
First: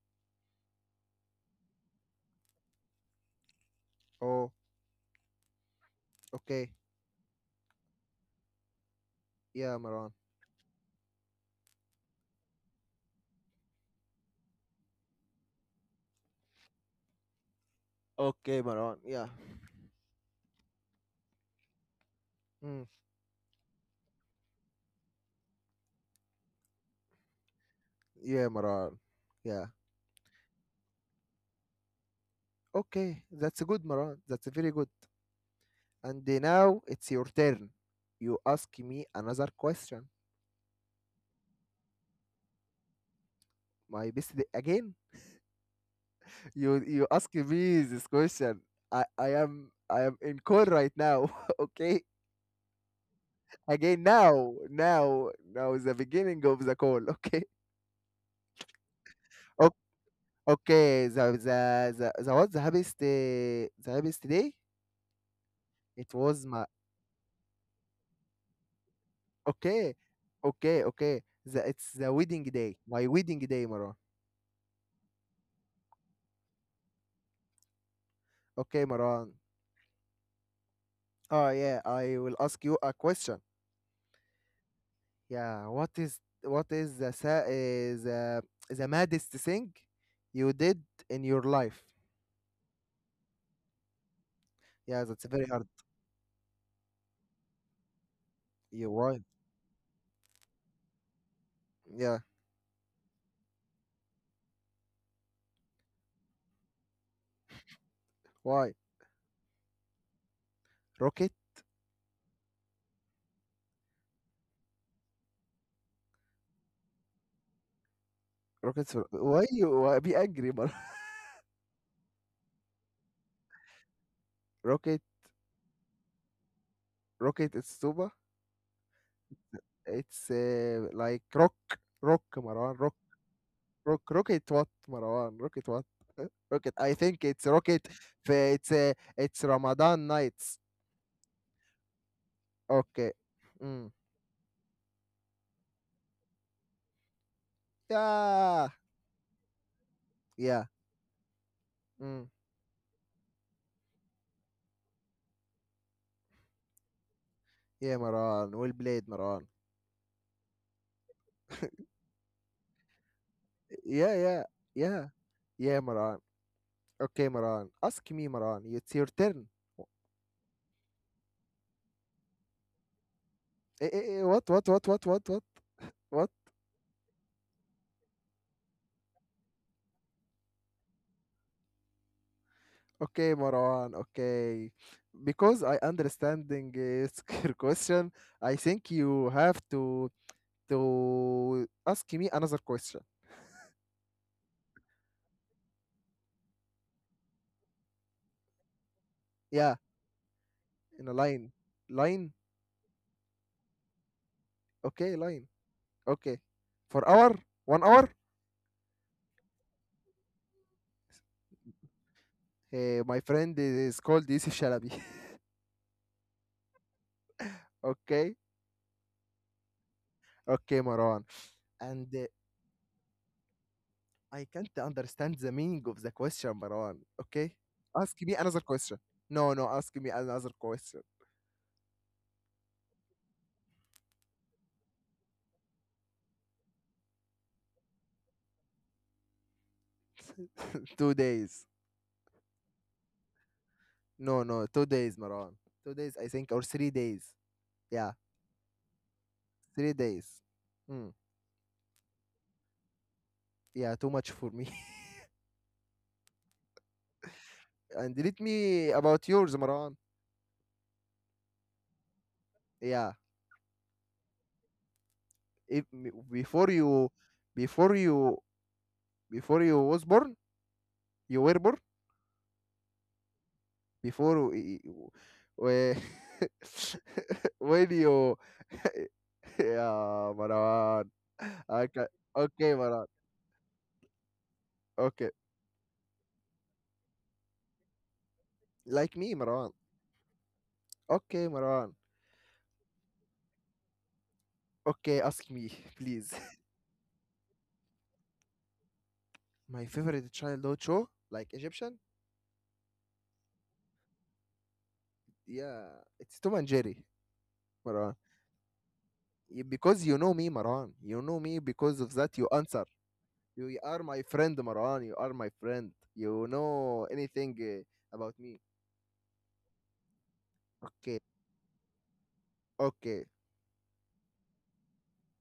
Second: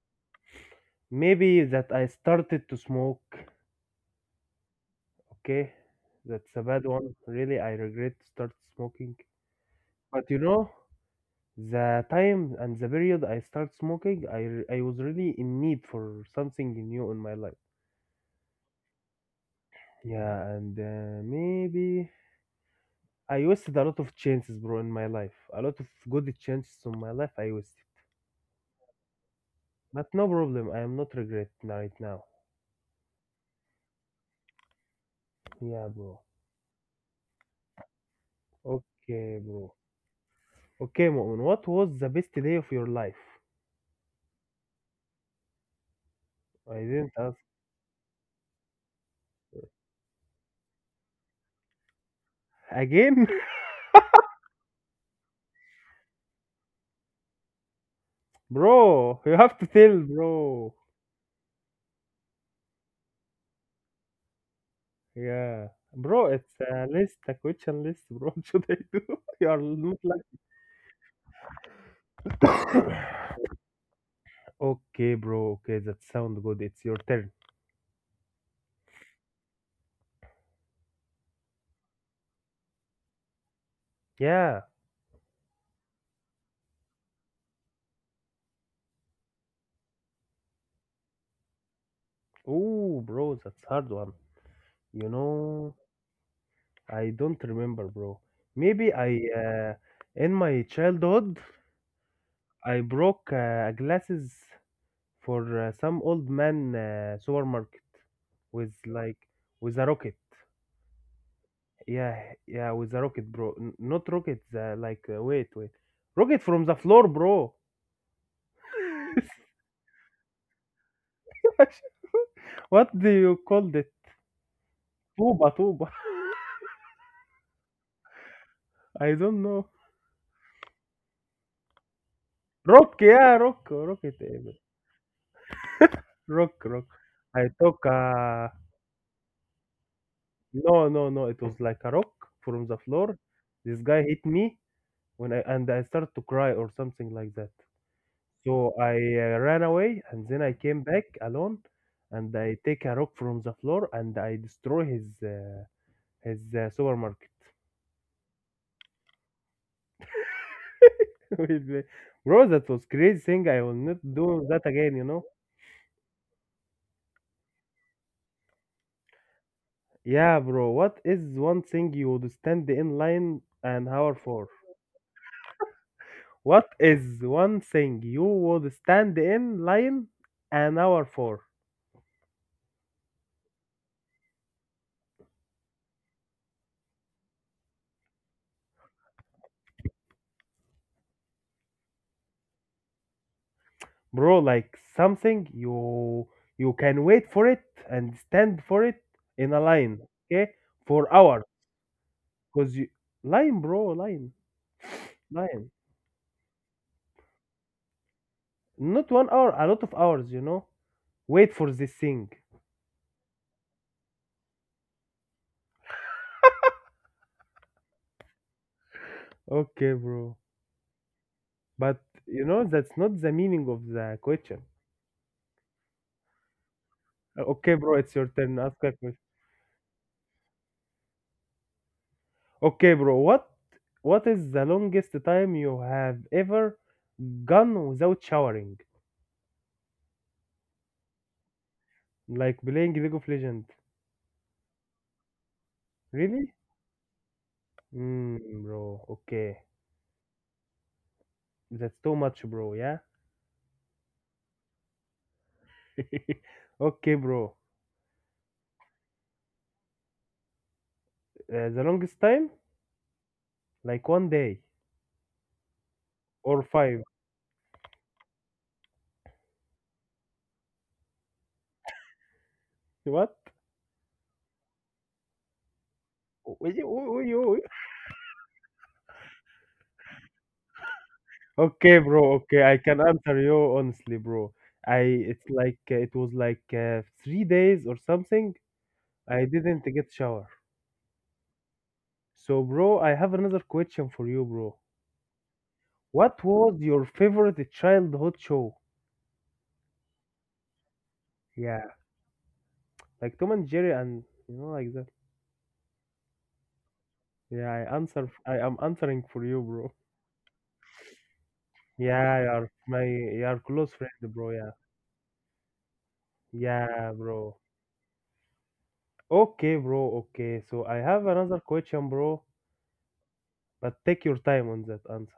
Speaker 2: Maybe that I started to smoke.
Speaker 1: Oh,
Speaker 2: Okay, that's a
Speaker 1: okay.
Speaker 2: bad one. Really, I regret to start smoking.
Speaker 1: Yeah, Maran.
Speaker 2: But you know, the time and the period I start smoking, I was really in need for something new in my life.
Speaker 1: Okay, Maran. Yeah.
Speaker 2: Yeah, and maybe
Speaker 1: Mm.
Speaker 2: I wasted a lot of chances, bro, in my life. A lot of good chances in my life I wasted.
Speaker 1: Yeah, Maran. Yeah.
Speaker 2: But no problem, I am not regret right now.
Speaker 1: Okay, that's good, Maran. That's very good.
Speaker 2: Yeah, bro.
Speaker 1: And now it's your turn. You ask me
Speaker 2: Okay,
Speaker 1: another
Speaker 2: bro.
Speaker 1: question.
Speaker 2: Okay, Mu'min, what was the best day of your life?
Speaker 1: Again.
Speaker 2: I
Speaker 1: You
Speaker 2: didn't
Speaker 1: ask
Speaker 2: ask.
Speaker 1: me this question. I am in call right now. okay.
Speaker 2: Again?
Speaker 1: Again, now is the beginning of the call. Okay.
Speaker 2: Bro, you have to tell, bro.
Speaker 1: Okay. Okay. The what's the happiest day?
Speaker 2: Yeah.
Speaker 1: It
Speaker 2: Bro,
Speaker 1: was
Speaker 2: it's
Speaker 1: my
Speaker 2: a list, a question list, bro. What should I do? You are
Speaker 1: okay,
Speaker 2: not
Speaker 1: okay, okay. The, it's the wedding
Speaker 2: like
Speaker 1: day, my wedding day, Maran.
Speaker 2: Okay, bro. Okay, that sounds good. It's your turn.
Speaker 1: Okay, Maran. Oh yeah, I will ask you a question.
Speaker 2: Yeah.
Speaker 1: Yeah, what is the sa- eh, the maddest thing you did in your life?
Speaker 2: Oh, bro, that's hard one.
Speaker 1: Yeah,
Speaker 2: You
Speaker 1: that's very hard.
Speaker 2: know, I don't remember, bro.
Speaker 1: You
Speaker 2: Maybe I,
Speaker 1: why?
Speaker 2: uh, in my childhood,
Speaker 1: Yeah,
Speaker 2: I broke glasses for some old man supermarket
Speaker 1: why?
Speaker 2: with like with a rocket.
Speaker 1: Rocket,
Speaker 2: Yeah, yeah, with the rocket, bro. Not rocket, wait, wait. Rocket from the floor, bro.
Speaker 1: rocket. Why you why be angry, Maran?
Speaker 2: What do you call the
Speaker 1: rocket,
Speaker 2: tuba?
Speaker 1: rocket. It's tuba.
Speaker 2: I don't know.
Speaker 1: It's like rock, Maran.
Speaker 2: Rock, yeah, rock,
Speaker 1: Rock,
Speaker 2: rocket.
Speaker 1: rocket
Speaker 2: Eh,
Speaker 1: what Marwan rocket what. Huh?
Speaker 2: Rock,
Speaker 1: Rocket
Speaker 2: rock.
Speaker 1: I think it's
Speaker 2: I
Speaker 1: rocket.
Speaker 2: took a
Speaker 1: في it's Ramadan nights.
Speaker 2: ...no, no, no. It was like a rock from the
Speaker 1: Okay.
Speaker 2: floor. This
Speaker 1: Mm.
Speaker 2: guy hit me when I and I started to cry or something like that.
Speaker 1: Yeah.
Speaker 2: So I ran away and then I
Speaker 1: Yeah.
Speaker 2: came back alone
Speaker 1: Mm.
Speaker 2: and I take a rock from the floor and I destroy his supermarket.
Speaker 1: Yeah Marwan, well played Marwan.
Speaker 2: With the- Bro, that was crazy thing. I will not
Speaker 1: Yeah. Yeah.
Speaker 2: do that again,
Speaker 1: Yeah.
Speaker 2: you know?
Speaker 1: Yeah Marwan. Okay Marwan, ask me Marwan, it's your turn.
Speaker 2: Yeah, bro. What is one thing you would stand in line
Speaker 1: Eh,
Speaker 2: an hour
Speaker 1: eh, eh, what
Speaker 2: for?
Speaker 1: what what what what what what?
Speaker 2: What is one thing you would stand in line an hour for?
Speaker 1: Okay Marwan, okay because I understanding your question. I think you have to ask me another question.
Speaker 2: Bro, like something you can wait for it and stand for it in a
Speaker 1: Yeah,
Speaker 2: line. Okay,
Speaker 1: in a
Speaker 2: for hours,
Speaker 1: line. Line?
Speaker 2: because you, line bro line
Speaker 1: Okay, line.
Speaker 2: line
Speaker 1: Okay. For hour? One hour?
Speaker 2: Not 1 hour, a lot of hours, you know, wait for this thing.
Speaker 1: Eh, my friend is called Yusuf Shalabi. okay?
Speaker 2: Okay, bro,
Speaker 1: Okay, Marwan.
Speaker 2: but
Speaker 1: And
Speaker 2: you know that's not the meaning of the
Speaker 1: I
Speaker 2: question.
Speaker 1: can't understand the meaning of the question, Marwan. Okay?
Speaker 2: Okay, bro, it's
Speaker 1: Ask
Speaker 2: your
Speaker 1: me
Speaker 2: turn,
Speaker 1: another
Speaker 2: ask a
Speaker 1: question.
Speaker 2: question.
Speaker 1: No, no, ask me another question.
Speaker 2: Okay, bro, what, is the longest time you have ever gone without showering,
Speaker 1: 2 days.
Speaker 2: like playing League of Legends?
Speaker 1: No, no, 2 days, Marwan. 2 days, I think,
Speaker 2: Really?
Speaker 1: or 3 days. Yeah,
Speaker 2: Mm, bro. Okay.
Speaker 1: 3 days. Hmm.
Speaker 2: That's too much, bro. Yeah.
Speaker 1: Yeah, too much for me.
Speaker 2: Okay, bro.
Speaker 1: And let me about yours, Maran.
Speaker 2: The longest time?
Speaker 1: Yeah,
Speaker 2: Like one day
Speaker 1: if
Speaker 2: or
Speaker 1: before
Speaker 2: five.
Speaker 1: you, before you, before you was born, you were born
Speaker 2: What?
Speaker 1: before y- y- w-
Speaker 2: Will you- will you-
Speaker 1: when you, yeah, Maran.
Speaker 2: Okay,
Speaker 1: Okay,
Speaker 2: bro. Okay.
Speaker 1: okay,
Speaker 2: I can
Speaker 1: Maran.
Speaker 2: answer you honestly, bro. I,
Speaker 1: Okay,
Speaker 2: it was like 3 days or something.
Speaker 1: like me,
Speaker 2: I
Speaker 1: Maran.
Speaker 2: didn't get shower.
Speaker 1: Okay, Maran.
Speaker 2: So, bro, I have another question for you, bro.
Speaker 1: Okay, ask me, please.
Speaker 2: What was your favorite childhood show?
Speaker 1: My favorite childhood show, like
Speaker 2: Yeah,
Speaker 1: Egyptian,
Speaker 2: like Tom and Jerry and you know like that.
Speaker 1: yeah, it's Tom and Jerry,
Speaker 2: Yeah, I
Speaker 1: Maran.
Speaker 2: answer. I am answering for you, bro.
Speaker 1: Because you know me Maran, you know me because of that
Speaker 2: Yeah,
Speaker 1: you
Speaker 2: you're
Speaker 1: answer.
Speaker 2: my, you're
Speaker 1: You
Speaker 2: close
Speaker 1: are
Speaker 2: friend,
Speaker 1: my
Speaker 2: bro.
Speaker 1: friend
Speaker 2: Yeah,
Speaker 1: Maran, you are my friend, you know
Speaker 2: yeah,
Speaker 1: anything
Speaker 2: bro.
Speaker 1: about me.
Speaker 2: Okay, bro. Okay, so I
Speaker 1: Okay,
Speaker 2: have another question, bro.
Speaker 1: okay,
Speaker 2: But take your time on that answer.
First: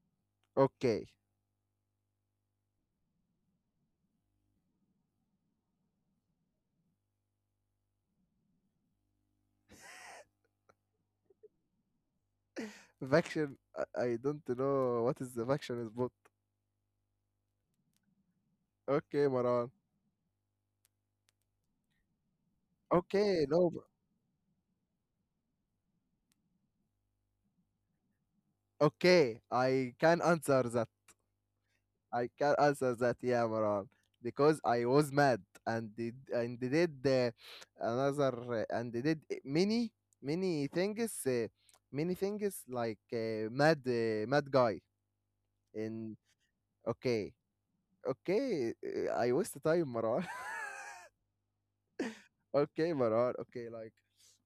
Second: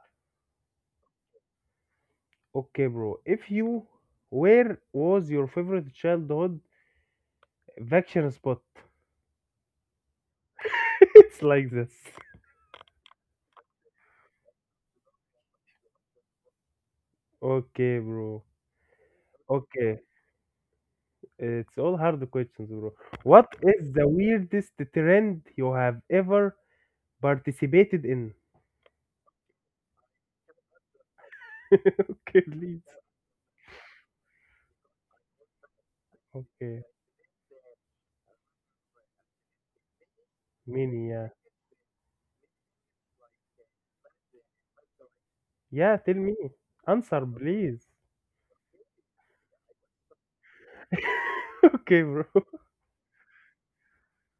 Speaker 1: okay
Speaker 2: Okay, bro. If you, where was your favorite childhood vacation spot? It's like this.
Speaker 1: vaccine. I don't know what is the vaccine is but
Speaker 2: Okay, bro.
Speaker 1: okay Maran.
Speaker 2: Okay, it's all hard questions, bro.
Speaker 1: Okay
Speaker 2: What
Speaker 1: no.
Speaker 2: is the weirdest trend you have ever participated in?
Speaker 1: Okay, I can answer that. I
Speaker 2: Okay,
Speaker 1: can
Speaker 2: please.
Speaker 1: answer that, yeah, Maran, because I was mad and did and they
Speaker 2: Okay,
Speaker 1: did another and they did many many
Speaker 2: mini,
Speaker 1: things,
Speaker 2: yeah.
Speaker 1: uh, many things like mad guy.
Speaker 2: Yeah,
Speaker 1: And
Speaker 2: tell me. Answer,
Speaker 1: okay,
Speaker 2: please.
Speaker 1: okay, I waste time, Maran.
Speaker 2: Okay, bro.
Speaker 1: okay, Maran. Okay, like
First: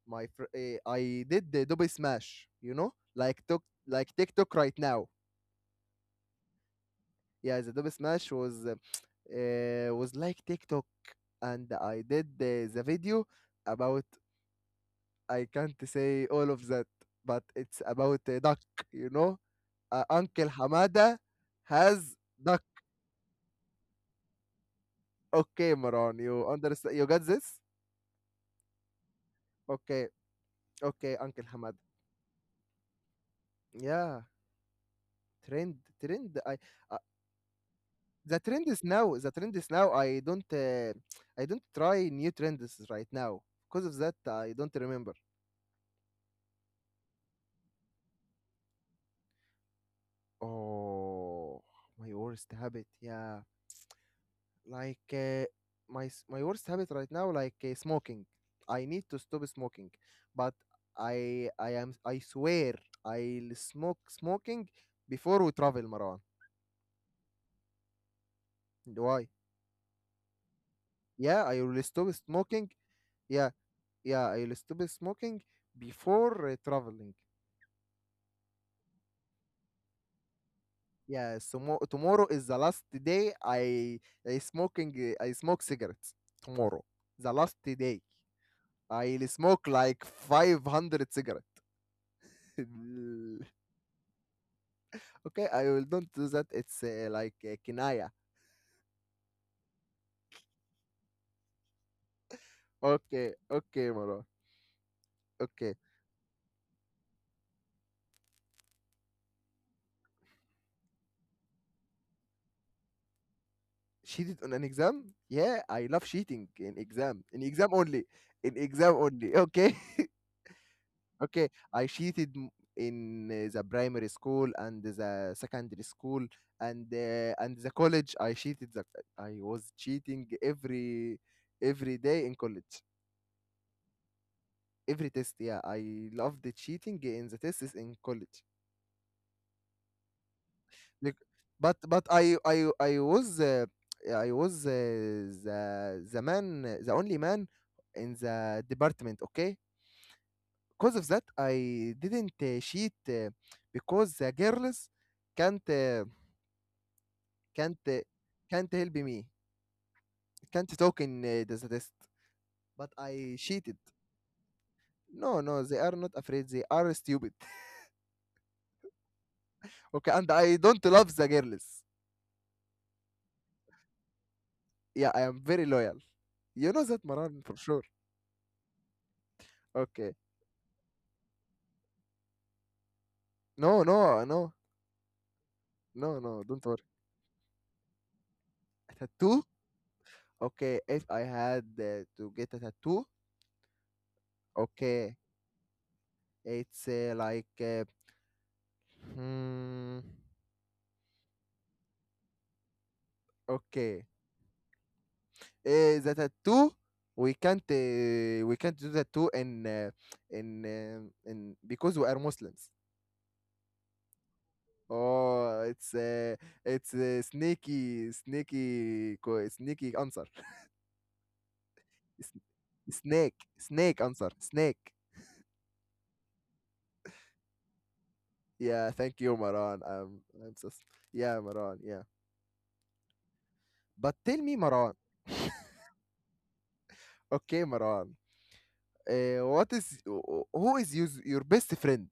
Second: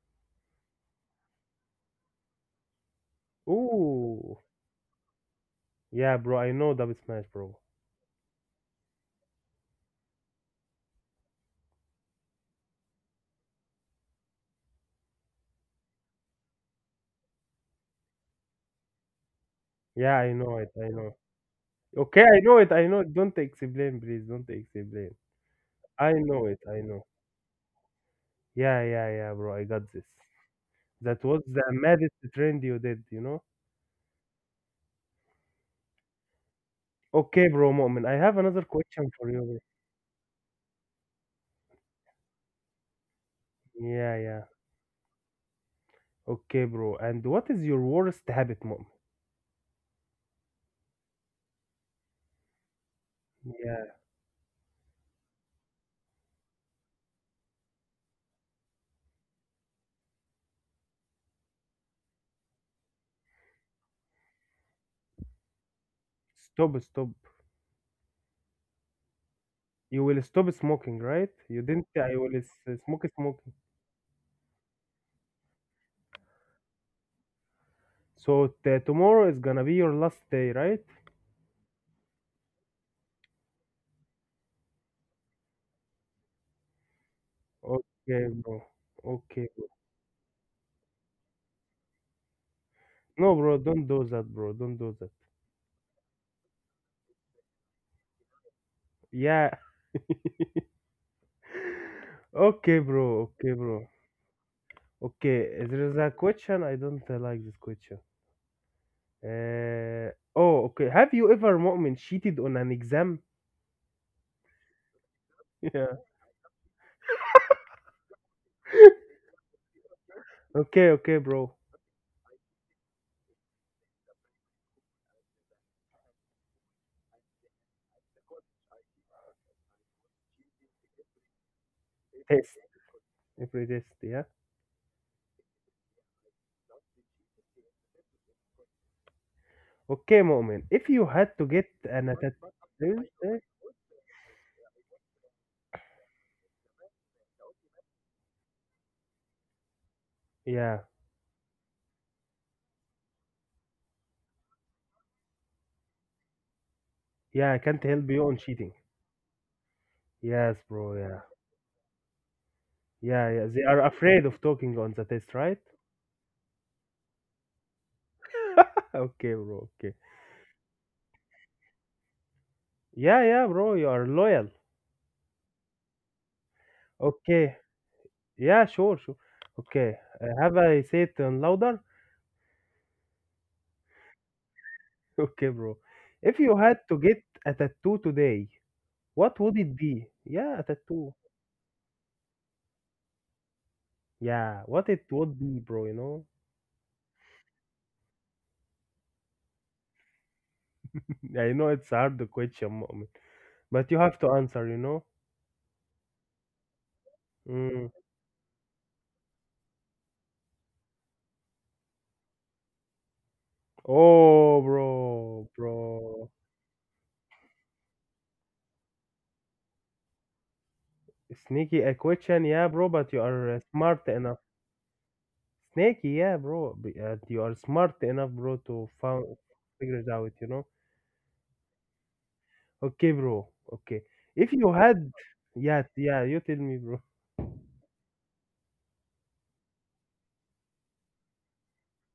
Speaker 1: I did the double smash, you know, like took like
Speaker 2: Ooh.
Speaker 1: TikTok right now.
Speaker 2: Yeah, bro, I know double smash,
Speaker 1: Yeah,
Speaker 2: bro.
Speaker 1: the Adobe Smash was like TikTok, and I did the video about. I can't say all of that, but it's about a duck. You know,
Speaker 2: Yeah,
Speaker 1: Uncle
Speaker 2: I know it, I
Speaker 1: Hamada
Speaker 2: know.
Speaker 1: has
Speaker 2: Okay, I
Speaker 1: duck.
Speaker 2: know it, I know it. Don't explain, please. Don't explain.
Speaker 1: Okay, Maran,
Speaker 2: I
Speaker 1: you
Speaker 2: know it,
Speaker 1: understand?
Speaker 2: I
Speaker 1: You got
Speaker 2: know.
Speaker 1: this?
Speaker 2: Yeah, yeah, yeah, bro, I
Speaker 1: Okay,
Speaker 2: got this.
Speaker 1: okay, Uncle
Speaker 2: That was
Speaker 1: Hamada.
Speaker 2: the maddest trend you did, you know?
Speaker 1: Yeah, trend. I uh,
Speaker 2: Okay, bro, Moment,
Speaker 1: the
Speaker 2: I have
Speaker 1: trend is
Speaker 2: another
Speaker 1: now. The
Speaker 2: question
Speaker 1: trend
Speaker 2: for
Speaker 1: is
Speaker 2: you, bro.
Speaker 1: now. I don't. I don't try new trends right now. Because of that,
Speaker 2: Yeah,
Speaker 1: I
Speaker 2: yeah.
Speaker 1: don't remember.
Speaker 2: Okay, bro. And what is your worst habit, Moment?
Speaker 1: Oh, my worst habit. Yeah,
Speaker 2: Yeah.
Speaker 1: like uh, my worst habit right now, like smoking. I need to stop smoking, but I swear I'll smoke smoking before we travel, Marwan.
Speaker 2: Stop, stop.
Speaker 1: Why?
Speaker 2: You will stop smoking,
Speaker 1: Yeah,
Speaker 2: right?
Speaker 1: I will
Speaker 2: You
Speaker 1: stop
Speaker 2: didn't say I will
Speaker 1: smoking.
Speaker 2: smoke
Speaker 1: Yeah,
Speaker 2: smoking.
Speaker 1: yeah, I will stop smoking before traveling.
Speaker 2: So tomorrow is gonna be your last day, right?
Speaker 1: Yeah, so tomorrow is the last day I smoke cigarettes tomorrow. The last day.
Speaker 2: Okay, bro.
Speaker 1: I'll smoke
Speaker 2: Okay.
Speaker 1: like 500 cigarettes.
Speaker 2: No, bro, don't do that, bro. Don't do that.
Speaker 1: okay, I will don't do that. It's like kinaya.
Speaker 2: Yeah. Okay,
Speaker 1: Okay,
Speaker 2: bro. Okay,
Speaker 1: okay,
Speaker 2: bro.
Speaker 1: Marwan. Okay.
Speaker 2: Okay, there is a question. I don't like this question. Oh, okay. Have you ever, Mu'min, cheated on an exam?
Speaker 1: Cheated on an exam? Yeah, I
Speaker 2: Yeah.
Speaker 1: love cheating in exam. In exam only. In exam only. Okay.
Speaker 2: Okay, okay,
Speaker 1: okay.
Speaker 2: bro.
Speaker 1: In the primary school and the secondary school and and the college. I cheated. The, I was cheating every day in
Speaker 2: Test.
Speaker 1: college.
Speaker 2: Every test, yeah.
Speaker 1: Every test, yeah. I loved the cheating in the tests in college.
Speaker 2: Okay, Mu'min. If you
Speaker 1: Bec-
Speaker 2: had to get
Speaker 1: But
Speaker 2: an attitude,
Speaker 1: I was The man, the only man in the department. Okay,
Speaker 2: yeah.
Speaker 1: because of that, I didn't cheat because the girls can't uh,
Speaker 2: Yeah, I
Speaker 1: can't
Speaker 2: can't
Speaker 1: uh,
Speaker 2: help you on cheating.
Speaker 1: can't help me.
Speaker 2: Yes,
Speaker 1: Can't
Speaker 2: bro.
Speaker 1: talk in
Speaker 2: Yeah.
Speaker 1: the test. But
Speaker 2: Yeah,
Speaker 1: I
Speaker 2: yeah. They
Speaker 1: cheated.
Speaker 2: are afraid of talking on the test,
Speaker 1: No,
Speaker 2: right?
Speaker 1: no, they are not afraid. They are stupid.
Speaker 2: Okay, bro. Okay.
Speaker 1: Okay, and I don't love the girls.
Speaker 2: Yeah, yeah, bro. You are loyal.
Speaker 1: Yeah, I am very loyal. You know that Maran
Speaker 2: Okay.
Speaker 1: for sure.
Speaker 2: Yeah, sure, sure. Okay.
Speaker 1: Okay.
Speaker 2: Have I said louder?
Speaker 1: No, no, no,
Speaker 2: Okay, bro.
Speaker 1: no,
Speaker 2: If
Speaker 1: no.
Speaker 2: you
Speaker 1: Don't
Speaker 2: had
Speaker 1: worry.
Speaker 2: to get a tattoo today,
Speaker 1: A
Speaker 2: what
Speaker 1: tattoo.
Speaker 2: would it be? Yeah, a
Speaker 1: Okay.
Speaker 2: tattoo.
Speaker 1: If I had to get a tattoo,
Speaker 2: Yeah, what it
Speaker 1: okay,
Speaker 2: would be, bro, you know?
Speaker 1: it's like, hmm,
Speaker 2: I know it's hard question, moment, but you
Speaker 1: okay,
Speaker 2: have to answer, you know?
Speaker 1: the tattoo.
Speaker 2: Mm.
Speaker 1: We can't do that too in because we are Muslims.
Speaker 2: Oh, bro,
Speaker 1: Oh,
Speaker 2: bro.
Speaker 1: it's sneaky answer.
Speaker 2: Sneaky a
Speaker 1: It's-
Speaker 2: question, yeah, bro, but you
Speaker 1: snake
Speaker 2: are
Speaker 1: snake
Speaker 2: smart
Speaker 1: answer
Speaker 2: enough.
Speaker 1: snake.
Speaker 2: Sneaky, yeah, bro, you are smart enough, bro, to
Speaker 1: Yeah, thank
Speaker 2: found,
Speaker 1: you, Maran.
Speaker 2: figure it out, you
Speaker 1: I'm
Speaker 2: know?
Speaker 1: just, yeah, Maran. Yeah,
Speaker 2: Okay, bro, okay.
Speaker 1: but tell
Speaker 2: If
Speaker 1: me,
Speaker 2: you had,
Speaker 1: Maran.
Speaker 2: yeah, yeah, you tell me, bro.
Speaker 1: Okay, Maran. What is Who is your best friend?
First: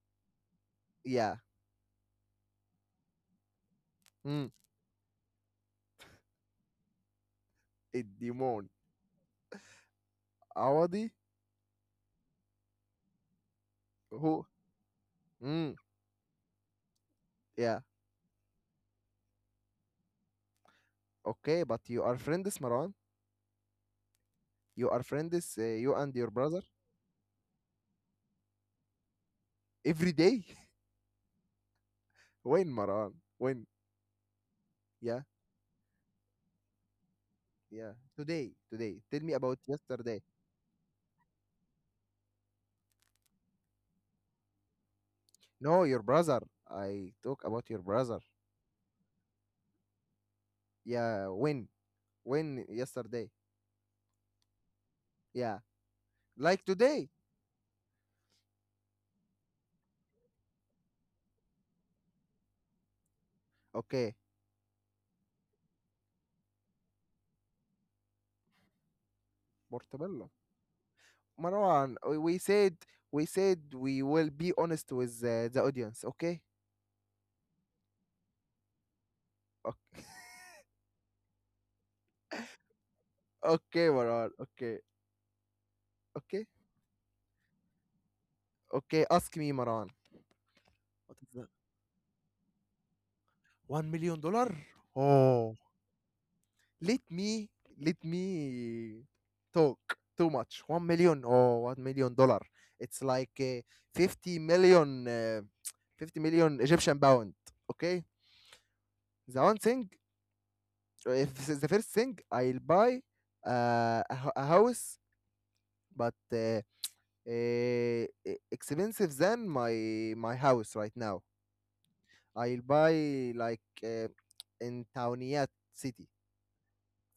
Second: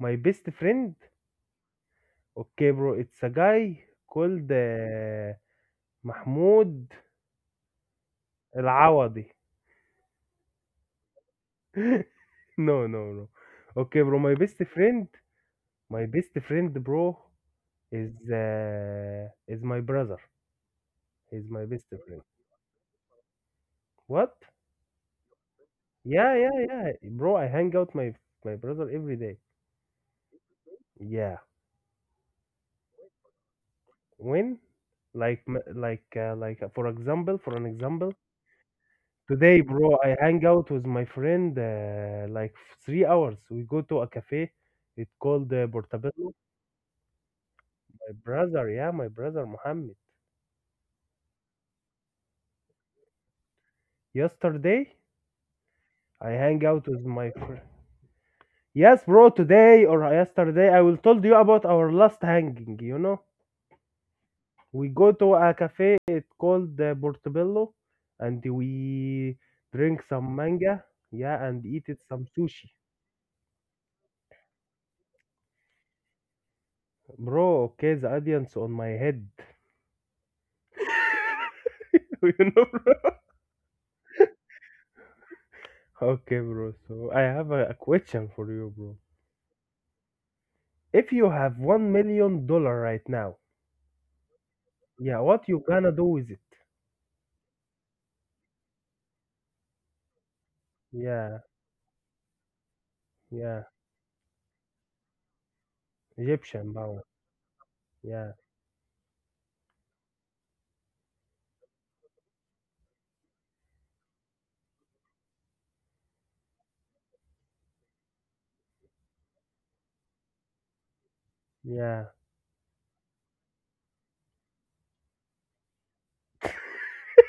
Speaker 2: My best friend,
Speaker 1: Yeah.
Speaker 2: okay, bro, it's a guy
Speaker 1: Hmm.
Speaker 2: called Mahmoud
Speaker 1: Demon.
Speaker 2: Al-Awadi.
Speaker 1: Awadi.
Speaker 2: No, no, no. Okay, bro, my
Speaker 1: Who?
Speaker 2: best friend,
Speaker 1: Hmm.
Speaker 2: bro,
Speaker 1: Yeah.
Speaker 2: is my brother. He's my
Speaker 1: Okay,
Speaker 2: best
Speaker 1: but you are
Speaker 2: friend.
Speaker 1: friends, Maran.
Speaker 2: What?
Speaker 1: You are friends. You and your
Speaker 2: Yeah, yeah,
Speaker 1: brother
Speaker 2: yeah. Bro, I hang out my brother every day.
Speaker 1: every day.
Speaker 2: Yeah.
Speaker 1: when, Maran? When?
Speaker 2: When?
Speaker 1: Yeah.
Speaker 2: For example, for an
Speaker 1: Yeah.
Speaker 2: example,
Speaker 1: Today. Today. Tell me
Speaker 2: today,
Speaker 1: about
Speaker 2: bro, I
Speaker 1: yesterday.
Speaker 2: hang out with my friend like 3 hours. We go to a cafe. It's called
Speaker 1: No, your brother.
Speaker 2: Portobello.
Speaker 1: I talk about your brother.
Speaker 2: My brother, yeah, my brother Mohammed.
Speaker 1: Yeah. When? When yesterday?
Speaker 2: Yesterday,
Speaker 1: Yeah,
Speaker 2: I
Speaker 1: like
Speaker 2: hang out
Speaker 1: today.
Speaker 2: with my friend. Yes, bro, today or yesterday, I will told you about our last hanging, you know?
Speaker 1: Okay,
Speaker 2: We go to a cafe, it's called the Portobello, and we drink some
Speaker 1: Portobello.
Speaker 2: manga, yeah, and eat it
Speaker 1: Marwan, we
Speaker 2: some
Speaker 1: we
Speaker 2: sushi.
Speaker 1: said, we said we will be honest with the audience. Okay,
Speaker 2: Bro, okay, the audience on my head,
Speaker 1: okay,
Speaker 2: you know.
Speaker 1: okay, Marwan. Okay,
Speaker 2: Okay,
Speaker 1: okay,
Speaker 2: bro, so I have a question for you, bro.
Speaker 1: okay. Ask me, Marwan.
Speaker 2: If
Speaker 1: What is
Speaker 2: you
Speaker 1: that?
Speaker 2: have $1 million right now,
Speaker 1: $1 million?
Speaker 2: yeah, what
Speaker 1: Oh,
Speaker 2: you gonna do with it?
Speaker 1: let me let me talk too much. 1 million. Or
Speaker 2: Yeah.
Speaker 1: Oh, $1 million. It's like
Speaker 2: Yeah,
Speaker 1: 50 million. 50 million
Speaker 2: Egyptian
Speaker 1: Egyptian
Speaker 2: pound,
Speaker 1: pound. Okay,
Speaker 2: yeah.
Speaker 1: the one thing if this is the first thing I'll buy a house, but uh, expensive than my house right now.
Speaker 2: Yeah,
Speaker 1: I'll buy like in Tauniyat city.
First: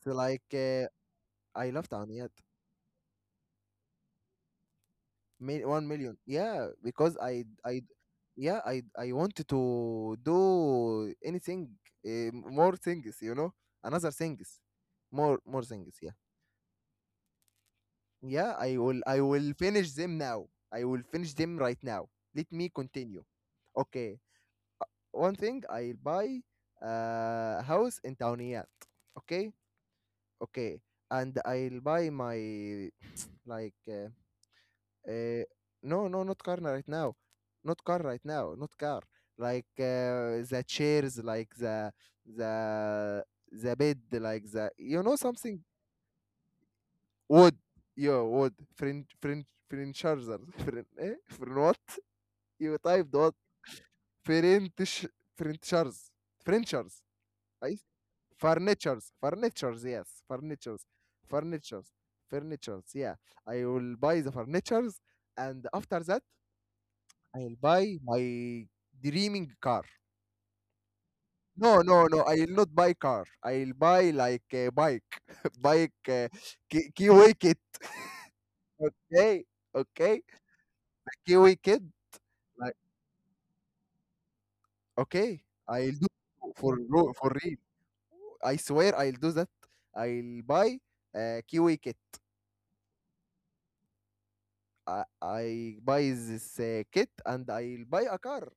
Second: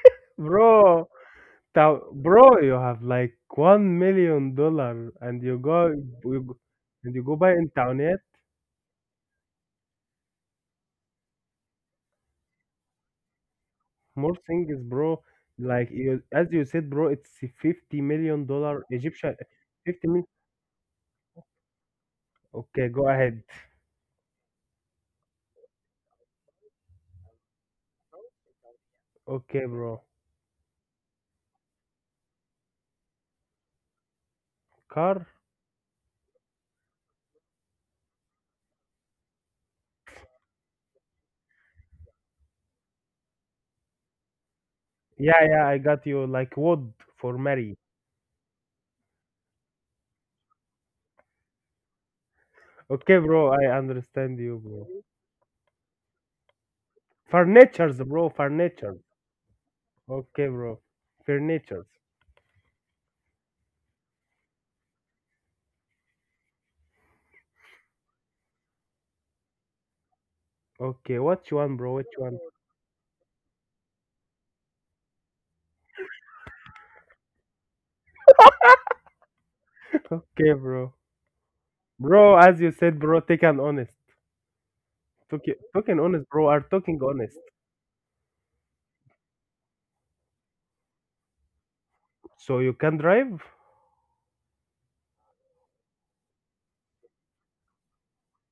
Speaker 1: So like
Speaker 2: bro.
Speaker 1: I love
Speaker 2: Thou,
Speaker 1: Tauniyat.
Speaker 2: bro, you have like $1 million, and you
Speaker 1: One
Speaker 2: go,
Speaker 1: million,
Speaker 2: you, go-
Speaker 1: yeah,
Speaker 2: and
Speaker 1: because
Speaker 2: you go buy
Speaker 1: I
Speaker 2: internet,
Speaker 1: yeah I wanted to do anything, more things, you know, another
Speaker 2: more
Speaker 1: things,
Speaker 2: things, bro.
Speaker 1: more
Speaker 2: Like
Speaker 1: things, yeah.
Speaker 2: you, as you said, bro, it's fifty million
Speaker 1: Yeah, I
Speaker 2: dollar
Speaker 1: will I
Speaker 2: Egyptian,
Speaker 1: will finish
Speaker 2: fifty
Speaker 1: them
Speaker 2: million.
Speaker 1: now. I will finish them right now. Let me
Speaker 2: Okay, go
Speaker 1: continue.
Speaker 2: ahead.
Speaker 1: Okay. One thing I'll buy a house in Tawniyat. Okay?
Speaker 2: Okay, bro.
Speaker 1: Okay. And I'll buy my like
Speaker 2: Car?
Speaker 1: uh, no no not car right now. Not car right now, not car. Like the chairs, like the the bed, like the you know
Speaker 2: Yeah, yeah,
Speaker 1: something
Speaker 2: I got you. Like wood for
Speaker 1: وود
Speaker 2: Mary.
Speaker 1: يو وود فرنش فرنش فرنشارزر فرن ايه فرن وات يو تايب
Speaker 2: Okay,
Speaker 1: وات
Speaker 2: bro, I understand you, bro.
Speaker 1: فرنتش فرنتشارز فرنشارز اي
Speaker 2: Furnitures, bro, furnitures.
Speaker 1: فرنتشرز فرنتشرز يس
Speaker 2: Okay, bro.
Speaker 1: فرنتشرز
Speaker 2: Furnitures.
Speaker 1: فرنتشرز فرنتشرز yeah I will buy the furnitures and after that I will buy my dreaming car.
Speaker 2: Okay, what you
Speaker 1: No
Speaker 2: want, bro?
Speaker 1: no
Speaker 2: What
Speaker 1: no,
Speaker 2: you
Speaker 1: I
Speaker 2: want?
Speaker 1: will not buy car, I will buy like a bike. bike kiwi kit. okay, okay
Speaker 2: Okay, bro.
Speaker 1: kiwi kid.
Speaker 2: Bro, as you said, bro, take an honest.
Speaker 1: Okay,
Speaker 2: Talking,
Speaker 1: I'll
Speaker 2: talking
Speaker 1: do
Speaker 2: honest, bro, are
Speaker 1: for
Speaker 2: talking
Speaker 1: ro for
Speaker 2: honest.
Speaker 1: real. I swear I'll do that. I'll buy a Kiwi kit.
Speaker 2: So you can drive?
Speaker 1: I buy this kit and I'll buy a car.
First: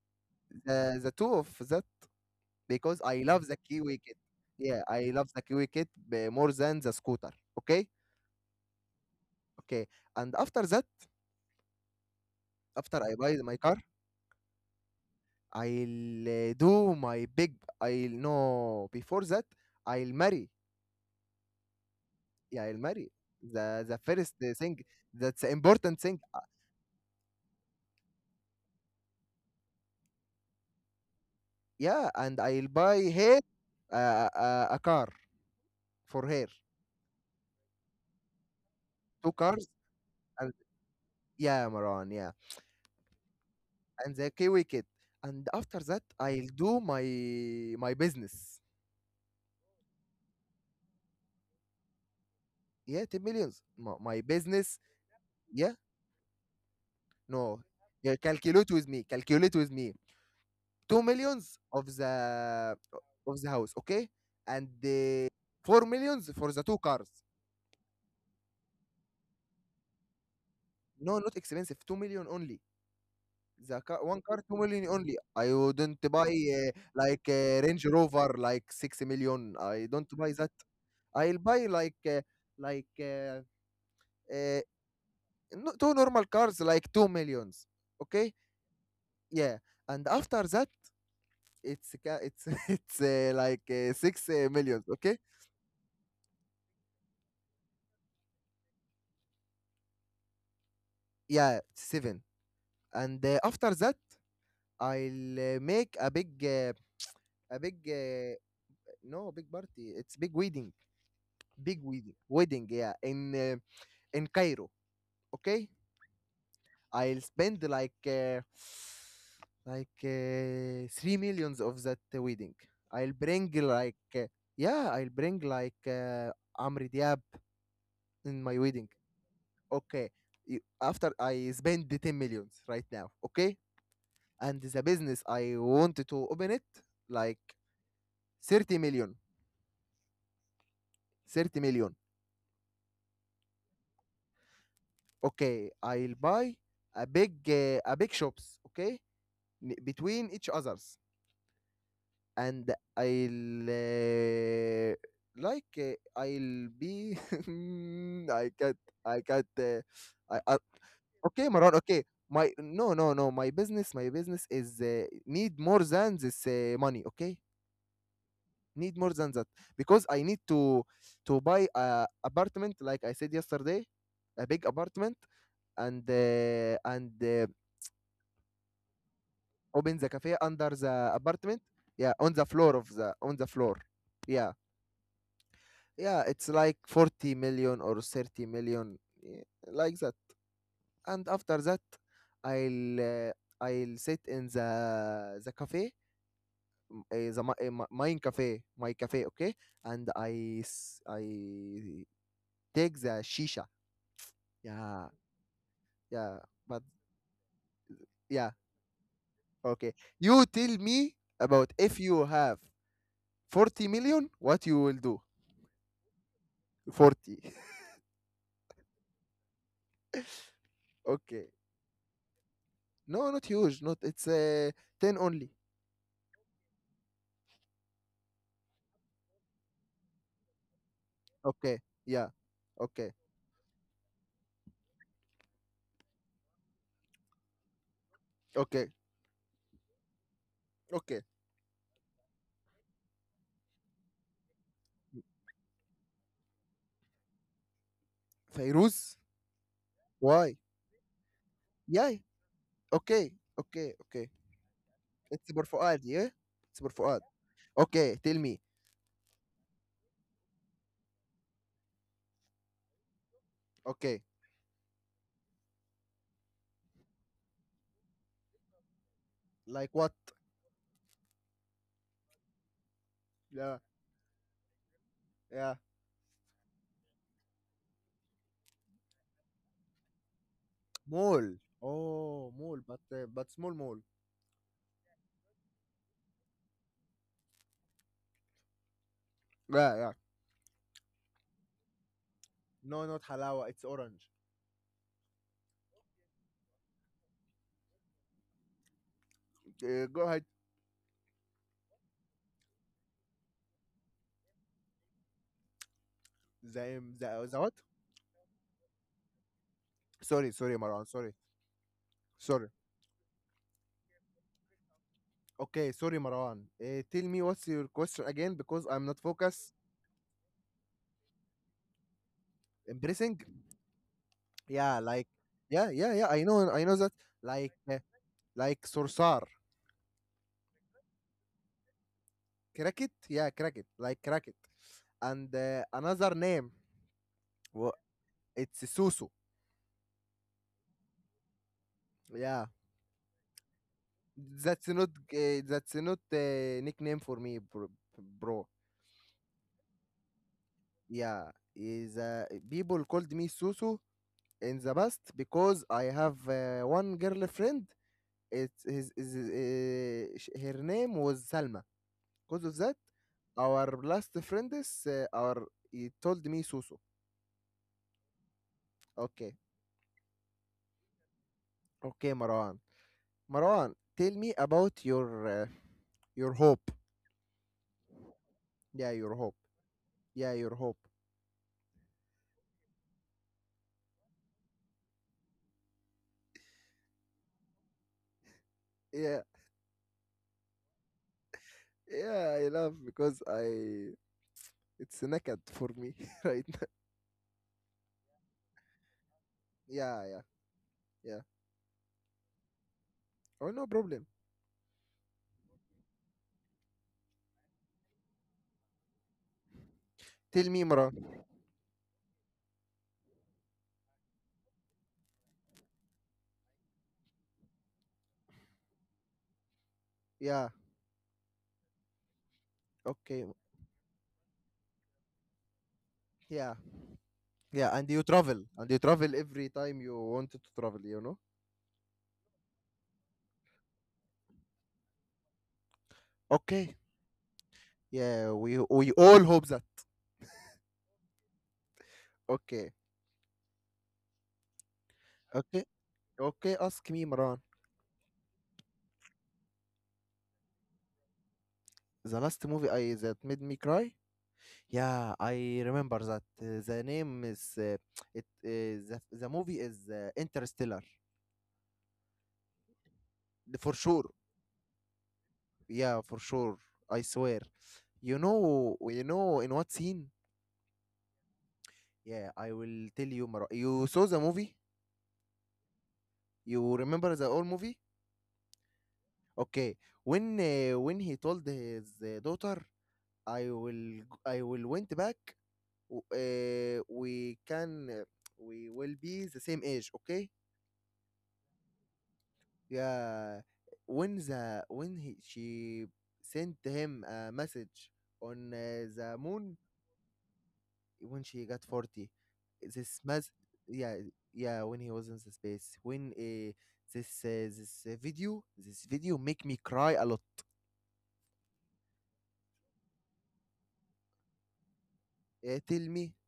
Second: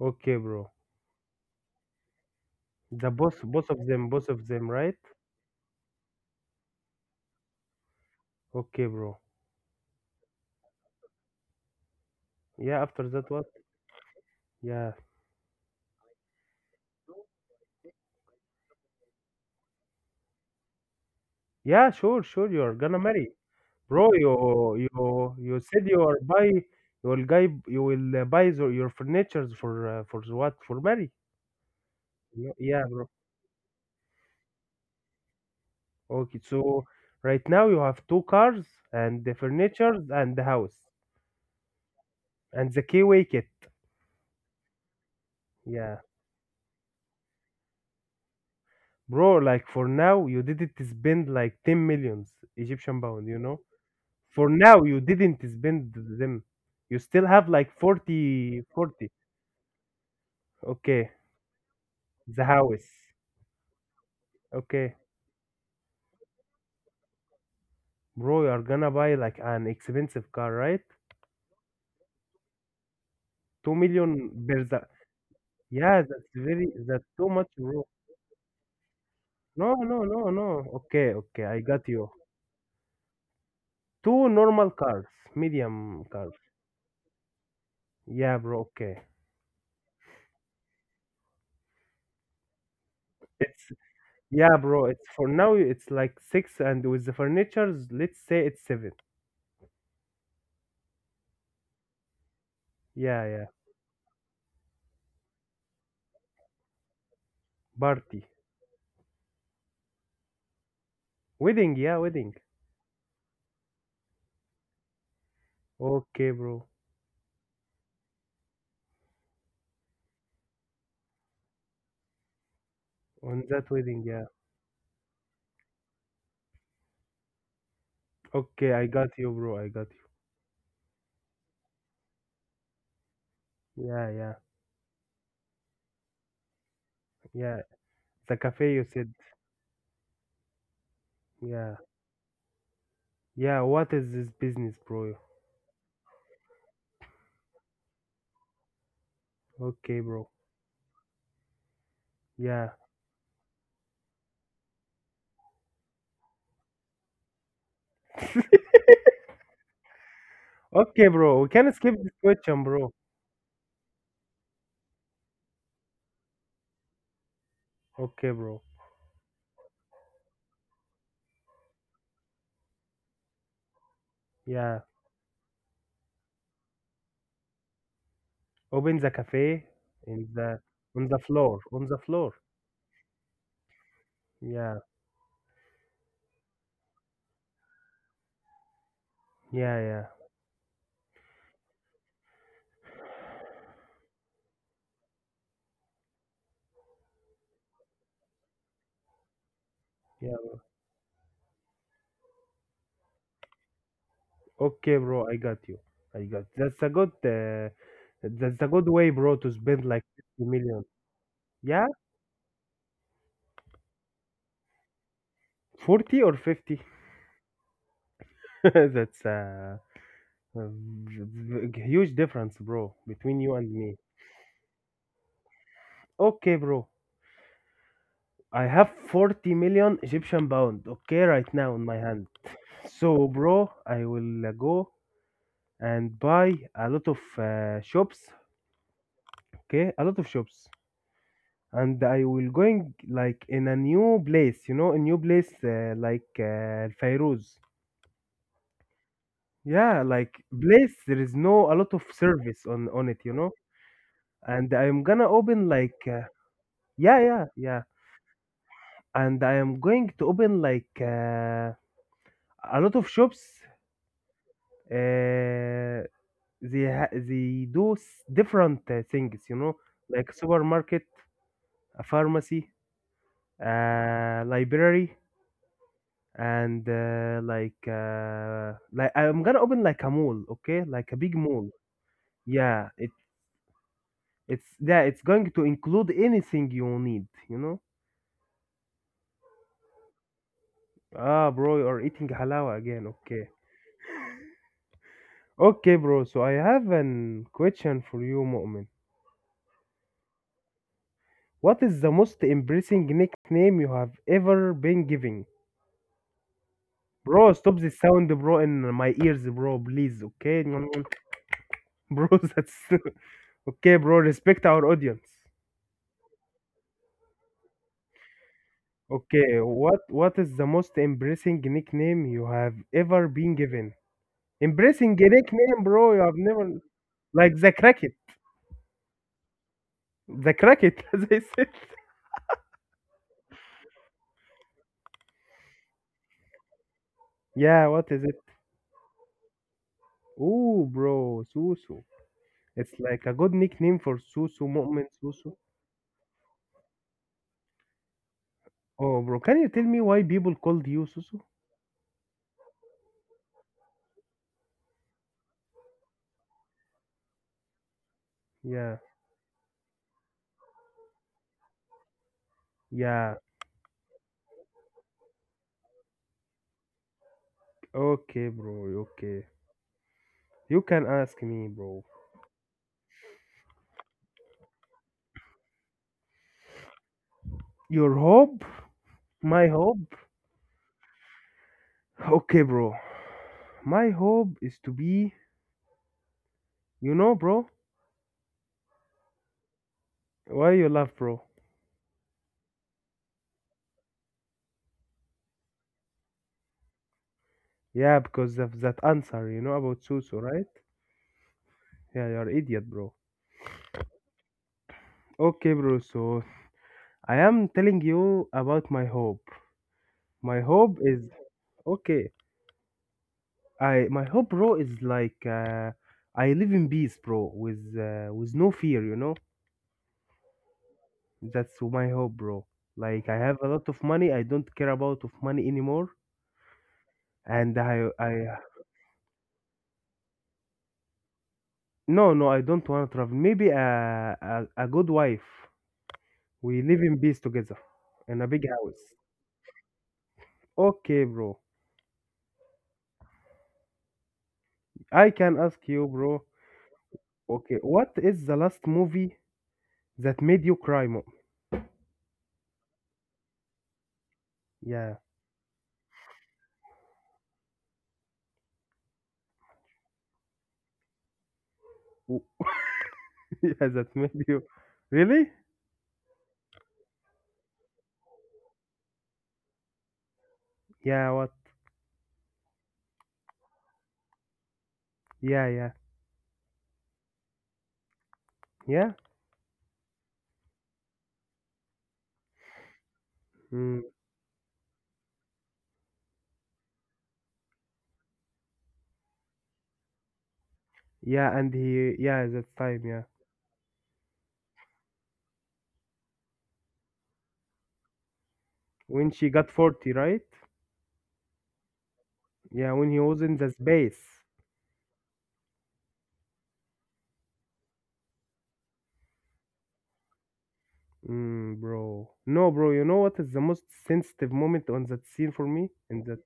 Speaker 2: Okay, bro.
Speaker 1: The two of that because
Speaker 2: The
Speaker 1: I
Speaker 2: both,
Speaker 1: love the Kiwi kit.
Speaker 2: both of them,
Speaker 1: Yeah,
Speaker 2: right?
Speaker 1: I love the Kiwi kit more than the scooter. Okay,
Speaker 2: Okay, bro.
Speaker 1: okay. And after that,
Speaker 2: Yeah,
Speaker 1: after
Speaker 2: after
Speaker 1: I
Speaker 2: that,
Speaker 1: buy
Speaker 2: what?
Speaker 1: my car,
Speaker 2: Yeah.
Speaker 1: I'll do my big. I'll no Before that I'll marry.
Speaker 2: Yeah, sure, sure,
Speaker 1: Yeah,
Speaker 2: you're
Speaker 1: I'll
Speaker 2: gonna
Speaker 1: marry.
Speaker 2: marry.
Speaker 1: The
Speaker 2: Bro,
Speaker 1: first
Speaker 2: you,
Speaker 1: thing
Speaker 2: you,
Speaker 1: that's the
Speaker 2: you said
Speaker 1: important
Speaker 2: you
Speaker 1: thing.
Speaker 2: are buy, you will guy, you will buy the, your furnitures for the what? For marry?
Speaker 1: Yeah, and
Speaker 2: Yeah,
Speaker 1: I'll
Speaker 2: yeah,
Speaker 1: buy
Speaker 2: bro.
Speaker 1: her uh, a car for
Speaker 2: Okay,
Speaker 1: her,
Speaker 2: so right now you have two cars and
Speaker 1: two
Speaker 2: the
Speaker 1: cars,
Speaker 2: furnitures and the
Speaker 1: and
Speaker 2: house
Speaker 1: yeah, Maran, yeah,
Speaker 2: and the keyway kit.
Speaker 1: and the Kiwi kid. And after that,
Speaker 2: Yeah.
Speaker 1: I'll do my business.
Speaker 2: Bro, like for now, you didn't spend like 10 millions
Speaker 1: Yeah,
Speaker 2: Egyptian
Speaker 1: ten
Speaker 2: pound, you
Speaker 1: millions.
Speaker 2: know?
Speaker 1: My
Speaker 2: For
Speaker 1: business.
Speaker 2: now, you didn't
Speaker 1: Yeah,
Speaker 2: spend them. You still
Speaker 1: no,
Speaker 2: have like
Speaker 1: yeah, calculate with me.
Speaker 2: 40.
Speaker 1: Calculate with me. Two
Speaker 2: Okay,
Speaker 1: millions of
Speaker 2: the
Speaker 1: the
Speaker 2: house.
Speaker 1: of the house, okay, and
Speaker 2: Okay,
Speaker 1: 4 millions for the two cars.
Speaker 2: bro, you are gonna buy like an expensive car, right?
Speaker 1: No, not expensive. 2 million only. The
Speaker 2: 2
Speaker 1: car, one
Speaker 2: million
Speaker 1: car, 2
Speaker 2: per
Speaker 1: million
Speaker 2: the.
Speaker 1: only. I wouldn't
Speaker 2: Yeah,
Speaker 1: buy
Speaker 2: that's very, that's too much,
Speaker 1: Range
Speaker 2: bro.
Speaker 1: Rover, like 6 million. I
Speaker 2: No,
Speaker 1: don't
Speaker 2: no,
Speaker 1: buy
Speaker 2: no,
Speaker 1: that.
Speaker 2: no. Okay,
Speaker 1: I'll
Speaker 2: okay,
Speaker 1: buy
Speaker 2: I got you.
Speaker 1: like uh,
Speaker 2: Two
Speaker 1: uh,
Speaker 2: normal cars,
Speaker 1: two
Speaker 2: medium
Speaker 1: normal
Speaker 2: cars.
Speaker 1: cars, like 2 millions. Okay.
Speaker 2: Yeah, bro, okay.
Speaker 1: Yeah, and after that, it's ca- it's it's like
Speaker 2: It's,
Speaker 1: 6
Speaker 2: yeah,
Speaker 1: millions.
Speaker 2: bro. It's
Speaker 1: Okay.
Speaker 2: for now. It's like six, and with the furnitures, let's say it's seven.
Speaker 1: Yeah, 7. And
Speaker 2: Yeah, yeah.
Speaker 1: after that, I'll make a big a big
Speaker 2: Party,
Speaker 1: uh, no, big party, it's big wedding. Big
Speaker 2: wedding. Yeah,
Speaker 1: wedding
Speaker 2: wedding.
Speaker 1: wedding yeah, in Cairo. Okay,
Speaker 2: Okay, bro.
Speaker 1: I'll spend like 3 millions of that wedding. I'll
Speaker 2: On
Speaker 1: bring
Speaker 2: that
Speaker 1: like
Speaker 2: wedding, yeah.
Speaker 1: Yeah, I'll bring like Amri Diab in my
Speaker 2: Okay, I
Speaker 1: wedding.
Speaker 2: got you, bro. I got
Speaker 1: Okay. After I spend the 10 millions right now. Okay,
Speaker 2: you. Yeah, yeah,
Speaker 1: and the business I wanted to open it, like
Speaker 2: yeah. The cafe
Speaker 1: thirty
Speaker 2: you said.
Speaker 1: million, thirty
Speaker 2: Yeah,
Speaker 1: million,
Speaker 2: yeah. What is this business, bro?
Speaker 1: Okay, I'll buy a big shops. Okay,
Speaker 2: Okay, bro.
Speaker 1: between each others.
Speaker 2: Yeah.
Speaker 1: And I'll uh, I'll be I can't I can't. I
Speaker 2: Okay, bro. We
Speaker 1: Okay,
Speaker 2: can
Speaker 1: Maran.
Speaker 2: skip this
Speaker 1: Okay. My,
Speaker 2: question, bro.
Speaker 1: no, no, no, my business is need more than this money. Okay.
Speaker 2: Okay, bro.
Speaker 1: Need more than that because I need to buy a apartment, like I said yesterday. A big
Speaker 2: Yeah.
Speaker 1: apartment, and
Speaker 2: Open the cafe
Speaker 1: open the
Speaker 2: in
Speaker 1: cafe
Speaker 2: the,
Speaker 1: under
Speaker 2: on the
Speaker 1: the
Speaker 2: floor.
Speaker 1: apartment.
Speaker 2: On the
Speaker 1: Yeah,
Speaker 2: floor.
Speaker 1: on the floor of the on the floor. Yeah.
Speaker 2: Yeah,
Speaker 1: Yeah, it's like 40 million or 30 million, yeah,
Speaker 2: yeah, yeah.
Speaker 1: like that. And after that, I'll uh, I'll sit in the cafe, m- eh, the mi- eh, mi- mine cafe, my cafe, okay? And
Speaker 2: Yeah.
Speaker 1: I take the shisha.
Speaker 2: Okay,
Speaker 1: Yeah.
Speaker 2: bro, I got you. I got,
Speaker 1: Yeah, but
Speaker 2: that's
Speaker 1: yeah,
Speaker 2: a good way, bro, to spend like
Speaker 1: okay.
Speaker 2: 50
Speaker 1: You
Speaker 2: million.
Speaker 1: tell me about,
Speaker 2: Yeah,
Speaker 1: if you have 40 million, what you will do?
Speaker 2: 40 or 50.
Speaker 1: 40.
Speaker 2: That's a
Speaker 1: Okay.
Speaker 2: huge difference, bro, between
Speaker 1: No,
Speaker 2: you
Speaker 1: not
Speaker 2: and
Speaker 1: huge.
Speaker 2: me.
Speaker 1: Not, it's 10 only.
Speaker 2: Okay, bro. I have 40 million Egyptian pound, okay, right now in
Speaker 1: Okay.
Speaker 2: my hand.
Speaker 1: Yeah. Okay.
Speaker 2: So, bro, I will go and buy a lot of shops,
Speaker 1: Okay,
Speaker 2: okay? A lot of shops.
Speaker 1: okay.
Speaker 2: And I will going like in a new place, you know, a new place like Fairuz.
Speaker 1: فيروز.
Speaker 2: Yeah, like
Speaker 1: Why?
Speaker 2: place there is no a lot of
Speaker 1: Yeah.
Speaker 2: service on it, you
Speaker 1: Okay.
Speaker 2: know.
Speaker 1: Okay, okay,
Speaker 2: And I'm gonna
Speaker 1: it's
Speaker 2: open
Speaker 1: for
Speaker 2: like
Speaker 1: Fuad. Yeah, it's for
Speaker 2: yeah,
Speaker 1: Fuad.
Speaker 2: yeah, yeah.
Speaker 1: Okay, tell me.
Speaker 2: And I am going to open like a lot of shops.
Speaker 1: Okay.
Speaker 2: Uh, they do different things, you know,
Speaker 1: Like what?
Speaker 2: like supermarket, a pharmacy,
Speaker 1: Yeah.
Speaker 2: library,
Speaker 1: Yeah.
Speaker 2: and like I'm gonna open like a mall, okay, like a big
Speaker 1: Mall.
Speaker 2: mall.
Speaker 1: Oh,
Speaker 2: Yeah,
Speaker 1: mall,
Speaker 2: it
Speaker 1: but small mall.
Speaker 2: it's yeah, it's going to include anything you need, you know.
Speaker 1: Yeah. Yeah,
Speaker 2: Ah, bro, you are eating halawa again.
Speaker 1: no, not
Speaker 2: Okay,
Speaker 1: halawa, it's orange.
Speaker 2: okay, bro. So I have an question for you, Mu'min.
Speaker 1: Go ahead.
Speaker 2: What is the most embarrassing nickname you have ever been given?
Speaker 1: the, the,
Speaker 2: Bro,
Speaker 1: the what?
Speaker 2: stop the sound, bro, in my ears, bro, please,
Speaker 1: Sorry,
Speaker 2: okay?
Speaker 1: sorry, Marwan, sorry.
Speaker 2: Bro,
Speaker 1: Sorry.
Speaker 2: that's okay, bro. Respect our audience.
Speaker 1: Okay, sorry, Marwan. Tell me what's your question again, because I'm not
Speaker 2: Okay,
Speaker 1: focused.
Speaker 2: what, is the most embarrassing nickname you have ever
Speaker 1: Embracing?
Speaker 2: been given?
Speaker 1: Yeah,
Speaker 2: Embarrassing
Speaker 1: like,
Speaker 2: nickname,
Speaker 1: yeah, yeah,
Speaker 2: bro. You
Speaker 1: yeah,
Speaker 2: have
Speaker 1: I
Speaker 2: never,
Speaker 1: know that.
Speaker 2: like
Speaker 1: Like
Speaker 2: the cracket,
Speaker 1: Sorcerer.
Speaker 2: as I said.
Speaker 1: Cricket, yeah, Cricket, like Cricket. And another name.
Speaker 2: Yeah,
Speaker 1: Well,
Speaker 2: what is it?
Speaker 1: it's Susu.
Speaker 2: Ooh, bro, Susu.
Speaker 1: Yeah,
Speaker 2: It's like a good nickname for Susu, Mu'min Susu.
Speaker 1: that's not a nickname for me, bro. Bro.
Speaker 2: Oh, bro, can you tell me why people called you Susu?
Speaker 1: Yeah, is people called me Susu in the past because I have one girlfriend. It's
Speaker 2: Yeah,
Speaker 1: her name was Salma. Because of that,
Speaker 2: yeah.
Speaker 1: our last friend is our he told me Susu.
Speaker 2: Okay, bro. Okay,
Speaker 1: Okay.
Speaker 2: you can ask me, bro.
Speaker 1: Okay, Marwan. Marwan, tell me about your hope.
Speaker 2: Your hope,
Speaker 1: Yeah, your hope.
Speaker 2: my hope.
Speaker 1: Yeah, your hope.
Speaker 2: Okay, bro. My hope is to be. You know, bro,
Speaker 1: Yeah,
Speaker 2: why you laugh, bro?
Speaker 1: yeah, I love, because I, it's naked for me right now.
Speaker 2: Yeah, because of that answer, about
Speaker 1: Yeah,
Speaker 2: Susu,
Speaker 1: yeah,
Speaker 2: right?
Speaker 1: yeah.
Speaker 2: Yeah, you're idiot, bro.
Speaker 1: Oh, no problem.
Speaker 2: Okay, bro, so I am telling you about my hope. My
Speaker 1: Tell me,
Speaker 2: hope is
Speaker 1: Marwan.
Speaker 2: okay. I my hope, bro, is like I live in peace, bro, with no fear,
Speaker 1: Yeah,
Speaker 2: That's my hope, bro. Like I
Speaker 1: okay.
Speaker 2: have a lot of money. I don't care about of money anymore,
Speaker 1: Yeah,
Speaker 2: and
Speaker 1: yeah.
Speaker 2: I I
Speaker 1: And you travel every time you want to travel, you know.
Speaker 2: no no, I don't want to travel. Maybe a good wife. We
Speaker 1: Okay.
Speaker 2: live in peace together in
Speaker 1: Yeah,
Speaker 2: a big
Speaker 1: we
Speaker 2: house.
Speaker 1: all hope that.
Speaker 2: Okay, bro.
Speaker 1: Okay.
Speaker 2: I can
Speaker 1: Okay,
Speaker 2: ask you, bro.
Speaker 1: okay. Ask me, Marwan.
Speaker 2: Okay, what is the last movie that made you cry, mom?
Speaker 1: The last movie I that made me cry.
Speaker 2: Yeah.
Speaker 1: Yeah, I remember that. The name is it. The movie is Interstellar,
Speaker 2: w- Yeah,
Speaker 1: for
Speaker 2: that
Speaker 1: sure.
Speaker 2: made you. Really?
Speaker 1: Yeah, for sure. I swear. You know, in what scene?
Speaker 2: Yeah, what?
Speaker 1: Yeah, I will tell you. You saw the movie?
Speaker 2: Yeah, yeah.
Speaker 1: You remember the old movie?
Speaker 2: Yeah?
Speaker 1: Okay. When he told his daughter,
Speaker 2: Mm.
Speaker 1: I will went back. We can, we will be the same age. Okay.
Speaker 2: Yeah, and he. Yeah, that time, yeah.
Speaker 1: Yeah, when she sent him a message on
Speaker 2: When
Speaker 1: the
Speaker 2: she got
Speaker 1: moon,
Speaker 2: 40, right?
Speaker 1: when she got 40,
Speaker 2: Yeah, when
Speaker 1: this
Speaker 2: he was
Speaker 1: mess
Speaker 2: in the
Speaker 1: yeah.
Speaker 2: space.
Speaker 1: Yeah, when he was in the space, when this this video this video make me cry a lot.
Speaker 2: Mm, bro. No, bro, you know what is the most sensitive moment on that scene for me?
Speaker 1: Tell
Speaker 2: In
Speaker 1: me.
Speaker 2: that.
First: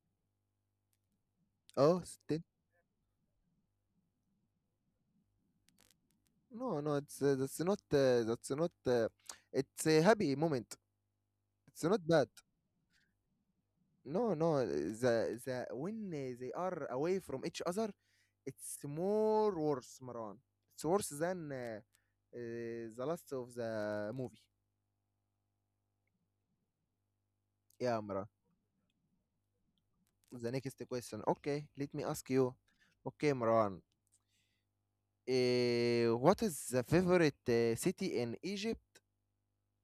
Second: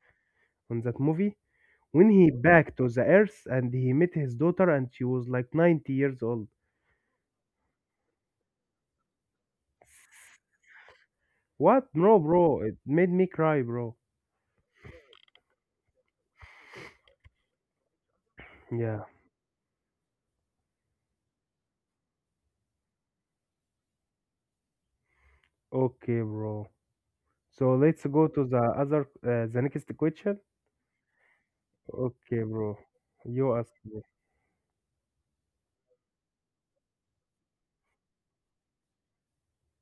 Speaker 2: On that movie?
Speaker 1: Oh,
Speaker 2: When he
Speaker 1: still?
Speaker 2: back to the earth and he met his daughter and she was like 90 years old.
Speaker 1: No, no, it's that's not it's a happy moment. It's
Speaker 2: What?
Speaker 1: not
Speaker 2: No,
Speaker 1: bad.
Speaker 2: bro. It made me cry, bro.
Speaker 1: No, no, the the when they are away from each other. It's
Speaker 2: Yeah.
Speaker 1: more worse, Marwan. It's worse than the last of the movie.
Speaker 2: Okay, bro. So
Speaker 1: Yeah,
Speaker 2: let's
Speaker 1: Marwan.
Speaker 2: go to the other the next question.
Speaker 1: The next question. Okay, let me ask
Speaker 2: Okay,
Speaker 1: you.
Speaker 2: bro.
Speaker 1: Okay,
Speaker 2: You ask
Speaker 1: Marwan.
Speaker 2: me.
Speaker 1: What is the favorite city in Egypt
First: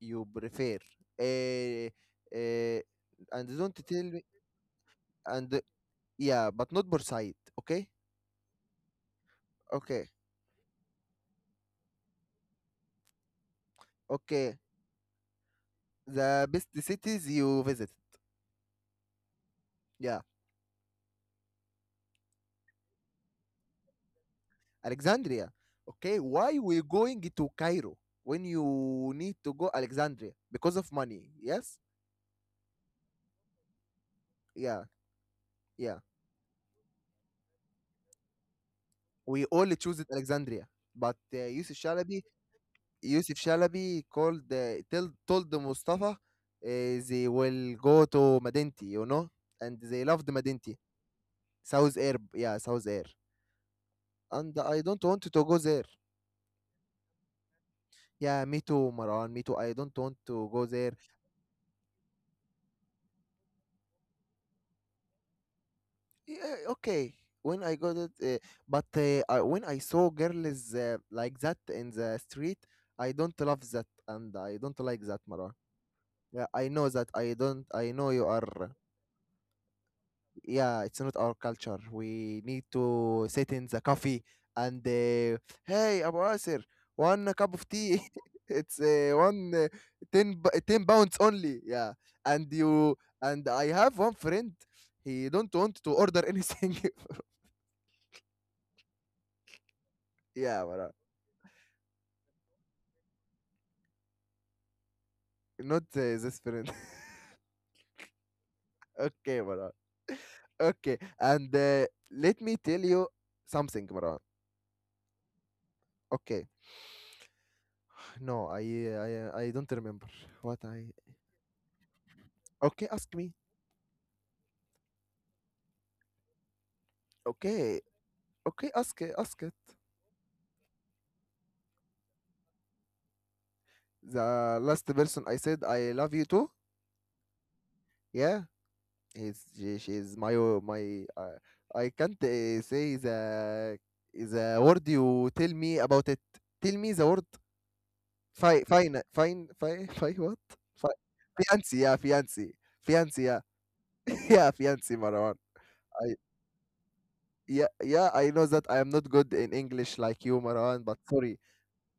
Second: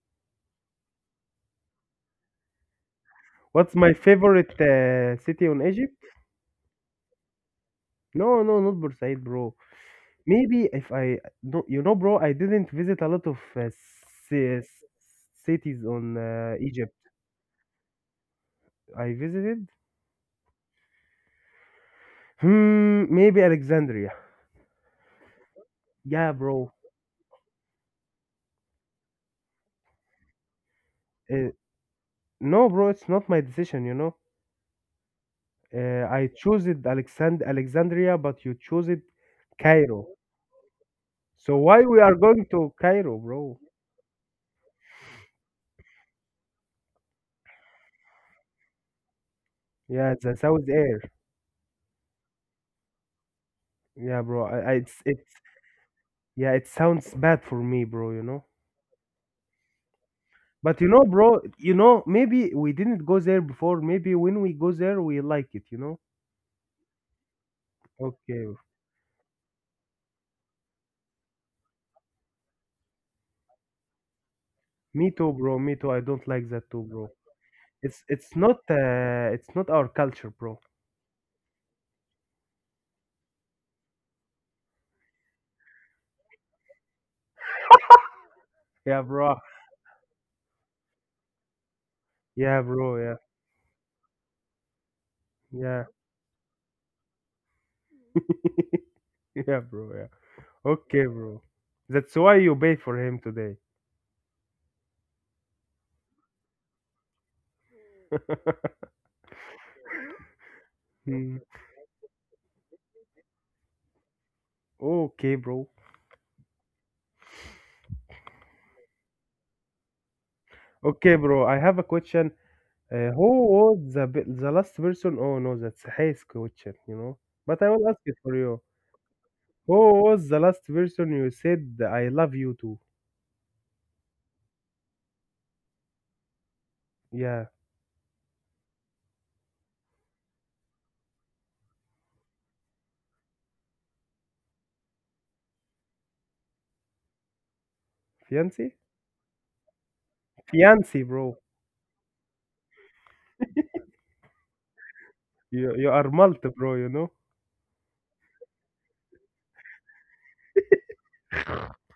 Speaker 1: you prefer? Uh, uh, and
Speaker 2: What's
Speaker 1: don't
Speaker 2: my
Speaker 1: tell me.
Speaker 2: favorite city
Speaker 1: And
Speaker 2: on Egypt?
Speaker 1: yeah, but not Bursaid. Okay.
Speaker 2: No, no, not Bursaid, bro.
Speaker 1: Okay.
Speaker 2: Maybe if I no, you know, bro, I didn't visit a lot of
Speaker 1: Okay.
Speaker 2: ci- cities on
Speaker 1: The best
Speaker 2: Egypt.
Speaker 1: cities you visit.
Speaker 2: I visited.
Speaker 1: Yeah.
Speaker 2: Hmm, maybe Alexandria.
Speaker 1: Alexandria. Okay,
Speaker 2: Yeah,
Speaker 1: why
Speaker 2: bro.
Speaker 1: we going to Cairo when you need to go Alexandria? Because of money.
Speaker 2: Uh,
Speaker 1: Yes?
Speaker 2: no, bro, it's not my decision, you know.
Speaker 1: Yeah, yeah.
Speaker 2: I chose it Alexandria, but you chose it
Speaker 1: We all choose
Speaker 2: Cairo.
Speaker 1: it Alexandria. But
Speaker 2: So
Speaker 1: Yusuf
Speaker 2: why we are
Speaker 1: Shalabi,
Speaker 2: going to Cairo,
Speaker 1: Yusuf
Speaker 2: bro?
Speaker 1: Shalabi called, told Mustafa they will go to Madinti, you know? And they
Speaker 2: Yeah,
Speaker 1: loved
Speaker 2: the South
Speaker 1: Madinti.
Speaker 2: Air.
Speaker 1: South Air, yeah, South Air.
Speaker 2: Yeah, bro.
Speaker 1: And I
Speaker 2: It's
Speaker 1: don't
Speaker 2: it's
Speaker 1: want to go there.
Speaker 2: yeah, it sounds bad for me, bro, you
Speaker 1: Yeah,
Speaker 2: know.
Speaker 1: me too, Maran, me too. I don't want to go
Speaker 2: But you
Speaker 1: there.
Speaker 2: know, bro, you know, maybe we didn't go there before. Maybe when we go there, we like it, you know.
Speaker 1: Yeah, okay. When I got it,
Speaker 2: Okay.
Speaker 1: when I saw girls like that in the street, I don't love that and I don't like
Speaker 2: Me
Speaker 1: that,
Speaker 2: too,
Speaker 1: Marwan.
Speaker 2: bro. Me too. I don't
Speaker 1: Yeah,
Speaker 2: like
Speaker 1: I
Speaker 2: that too,
Speaker 1: know that.
Speaker 2: bro.
Speaker 1: I don't. I know you are.
Speaker 2: It's not our culture, bro.
Speaker 1: Yeah, it's not our culture. We need to sit in the coffee and hey, Abu Asir, one cup of tea. it's
Speaker 2: Yeah,
Speaker 1: uh,
Speaker 2: bro.
Speaker 1: one 10 pounds only. Yeah, and
Speaker 2: Yeah, bro.
Speaker 1: you,
Speaker 2: Yeah.
Speaker 1: and I have one friend. He don't want to order anything.
Speaker 2: Yeah. Yeah, bro. Yeah.
Speaker 1: Yeah, Marwan.
Speaker 2: Okay, bro. That's why you pay for him today.
Speaker 1: Not this friend. Okay, Maran. Okay,
Speaker 2: Hmm.
Speaker 1: and let me tell you something, Maran.
Speaker 2: Okay, bro.
Speaker 1: Okay. No, I don't remember what I.
Speaker 2: Okay, bro. I have a question.
Speaker 1: Okay, ask me.
Speaker 2: Who was the the last person? Oh no, that's his question. You know. But I
Speaker 1: Okay,
Speaker 2: will ask it for you.
Speaker 1: okay, ask it, ask it.
Speaker 2: Who was the last person you said I love you to?
Speaker 1: The last person I said I love you too.
Speaker 2: Yeah,
Speaker 1: Yeah, she's my I can't say the word you tell me about it. Tell me the word. Fine,
Speaker 2: fiancé.
Speaker 1: fine, fine, fine, fine. What? Fi-
Speaker 2: Fiancé, bro.
Speaker 1: Fiancé, yeah, fiancé. Fiancé, yeah. Yeah, fiancé, Marwan.
Speaker 2: You are
Speaker 1: I
Speaker 2: multi, bro. You know.
Speaker 1: Yeah, yeah, I know that I am not good in English like you, Marwan. But sorry,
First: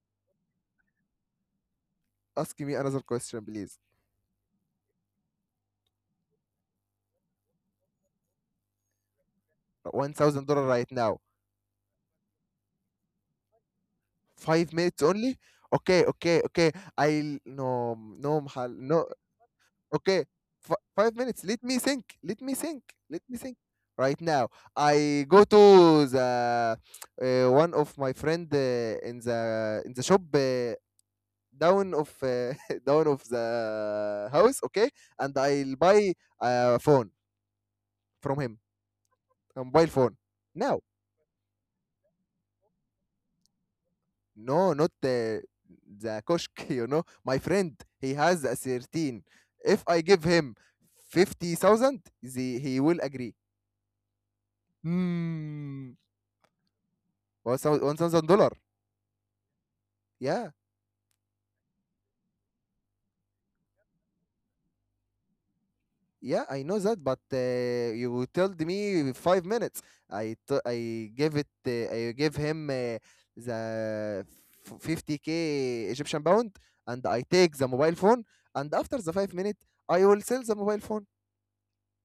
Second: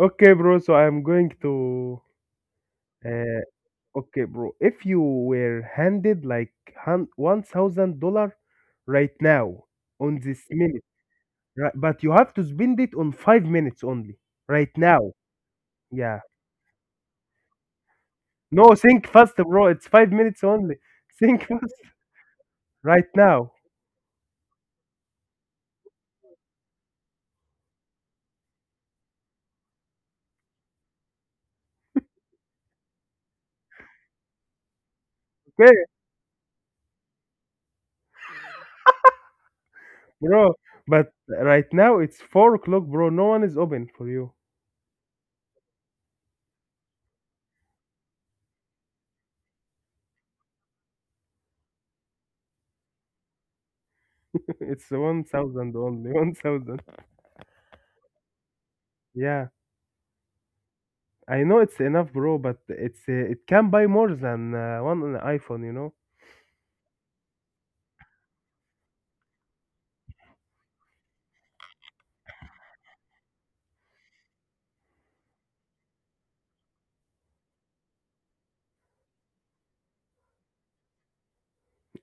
Speaker 2: Okay, bro. So I'm going to.
Speaker 1: ask me another
Speaker 2: Uh,
Speaker 1: question, please.
Speaker 2: Okay, bro. If you were handed like $1,000 right now
Speaker 1: One
Speaker 2: on
Speaker 1: thousand
Speaker 2: this
Speaker 1: dollar
Speaker 2: minute,
Speaker 1: right now.
Speaker 2: right, but you have to spend it on 5 minutes only right
Speaker 1: 5 minutes
Speaker 2: now.
Speaker 1: only. Okay,
Speaker 2: Yeah.
Speaker 1: okay, okay. I will, no, no,
Speaker 2: No,
Speaker 1: no.
Speaker 2: think fast, bro. It's five
Speaker 1: Okay,
Speaker 2: minutes only.
Speaker 1: 5 minutes.
Speaker 2: Think
Speaker 1: Let
Speaker 2: fast
Speaker 1: me think. Let me think.
Speaker 2: right
Speaker 1: Let me
Speaker 2: now.
Speaker 1: think. Right now, I go to the one of my friend in the shop, down of down of the house, okay, and I'll
Speaker 2: Okay,
Speaker 1: buy a phone from him, a mobile phone.
Speaker 2: bro.
Speaker 1: Now,
Speaker 2: But right now it's 4 o'clock, bro. No one is open for you.
Speaker 1: no, not the koshk, you know. My friend, he has a 13. If I give him 50,000, he will agree.
Speaker 2: it's 1,000
Speaker 1: Hmm.
Speaker 2: only. 1,000.
Speaker 1: $1,000.
Speaker 2: Yeah.
Speaker 1: Yeah.
Speaker 2: I know it's enough, bro, but it's it can buy more than one iPhone, you know?
Speaker 1: Yeah, I know that, but you told me 5 minutes. I gave it. I gave him the 50K Egyptian pound, and I take the mobile phone. And after the 5 minutes, I will sell the mobile phone.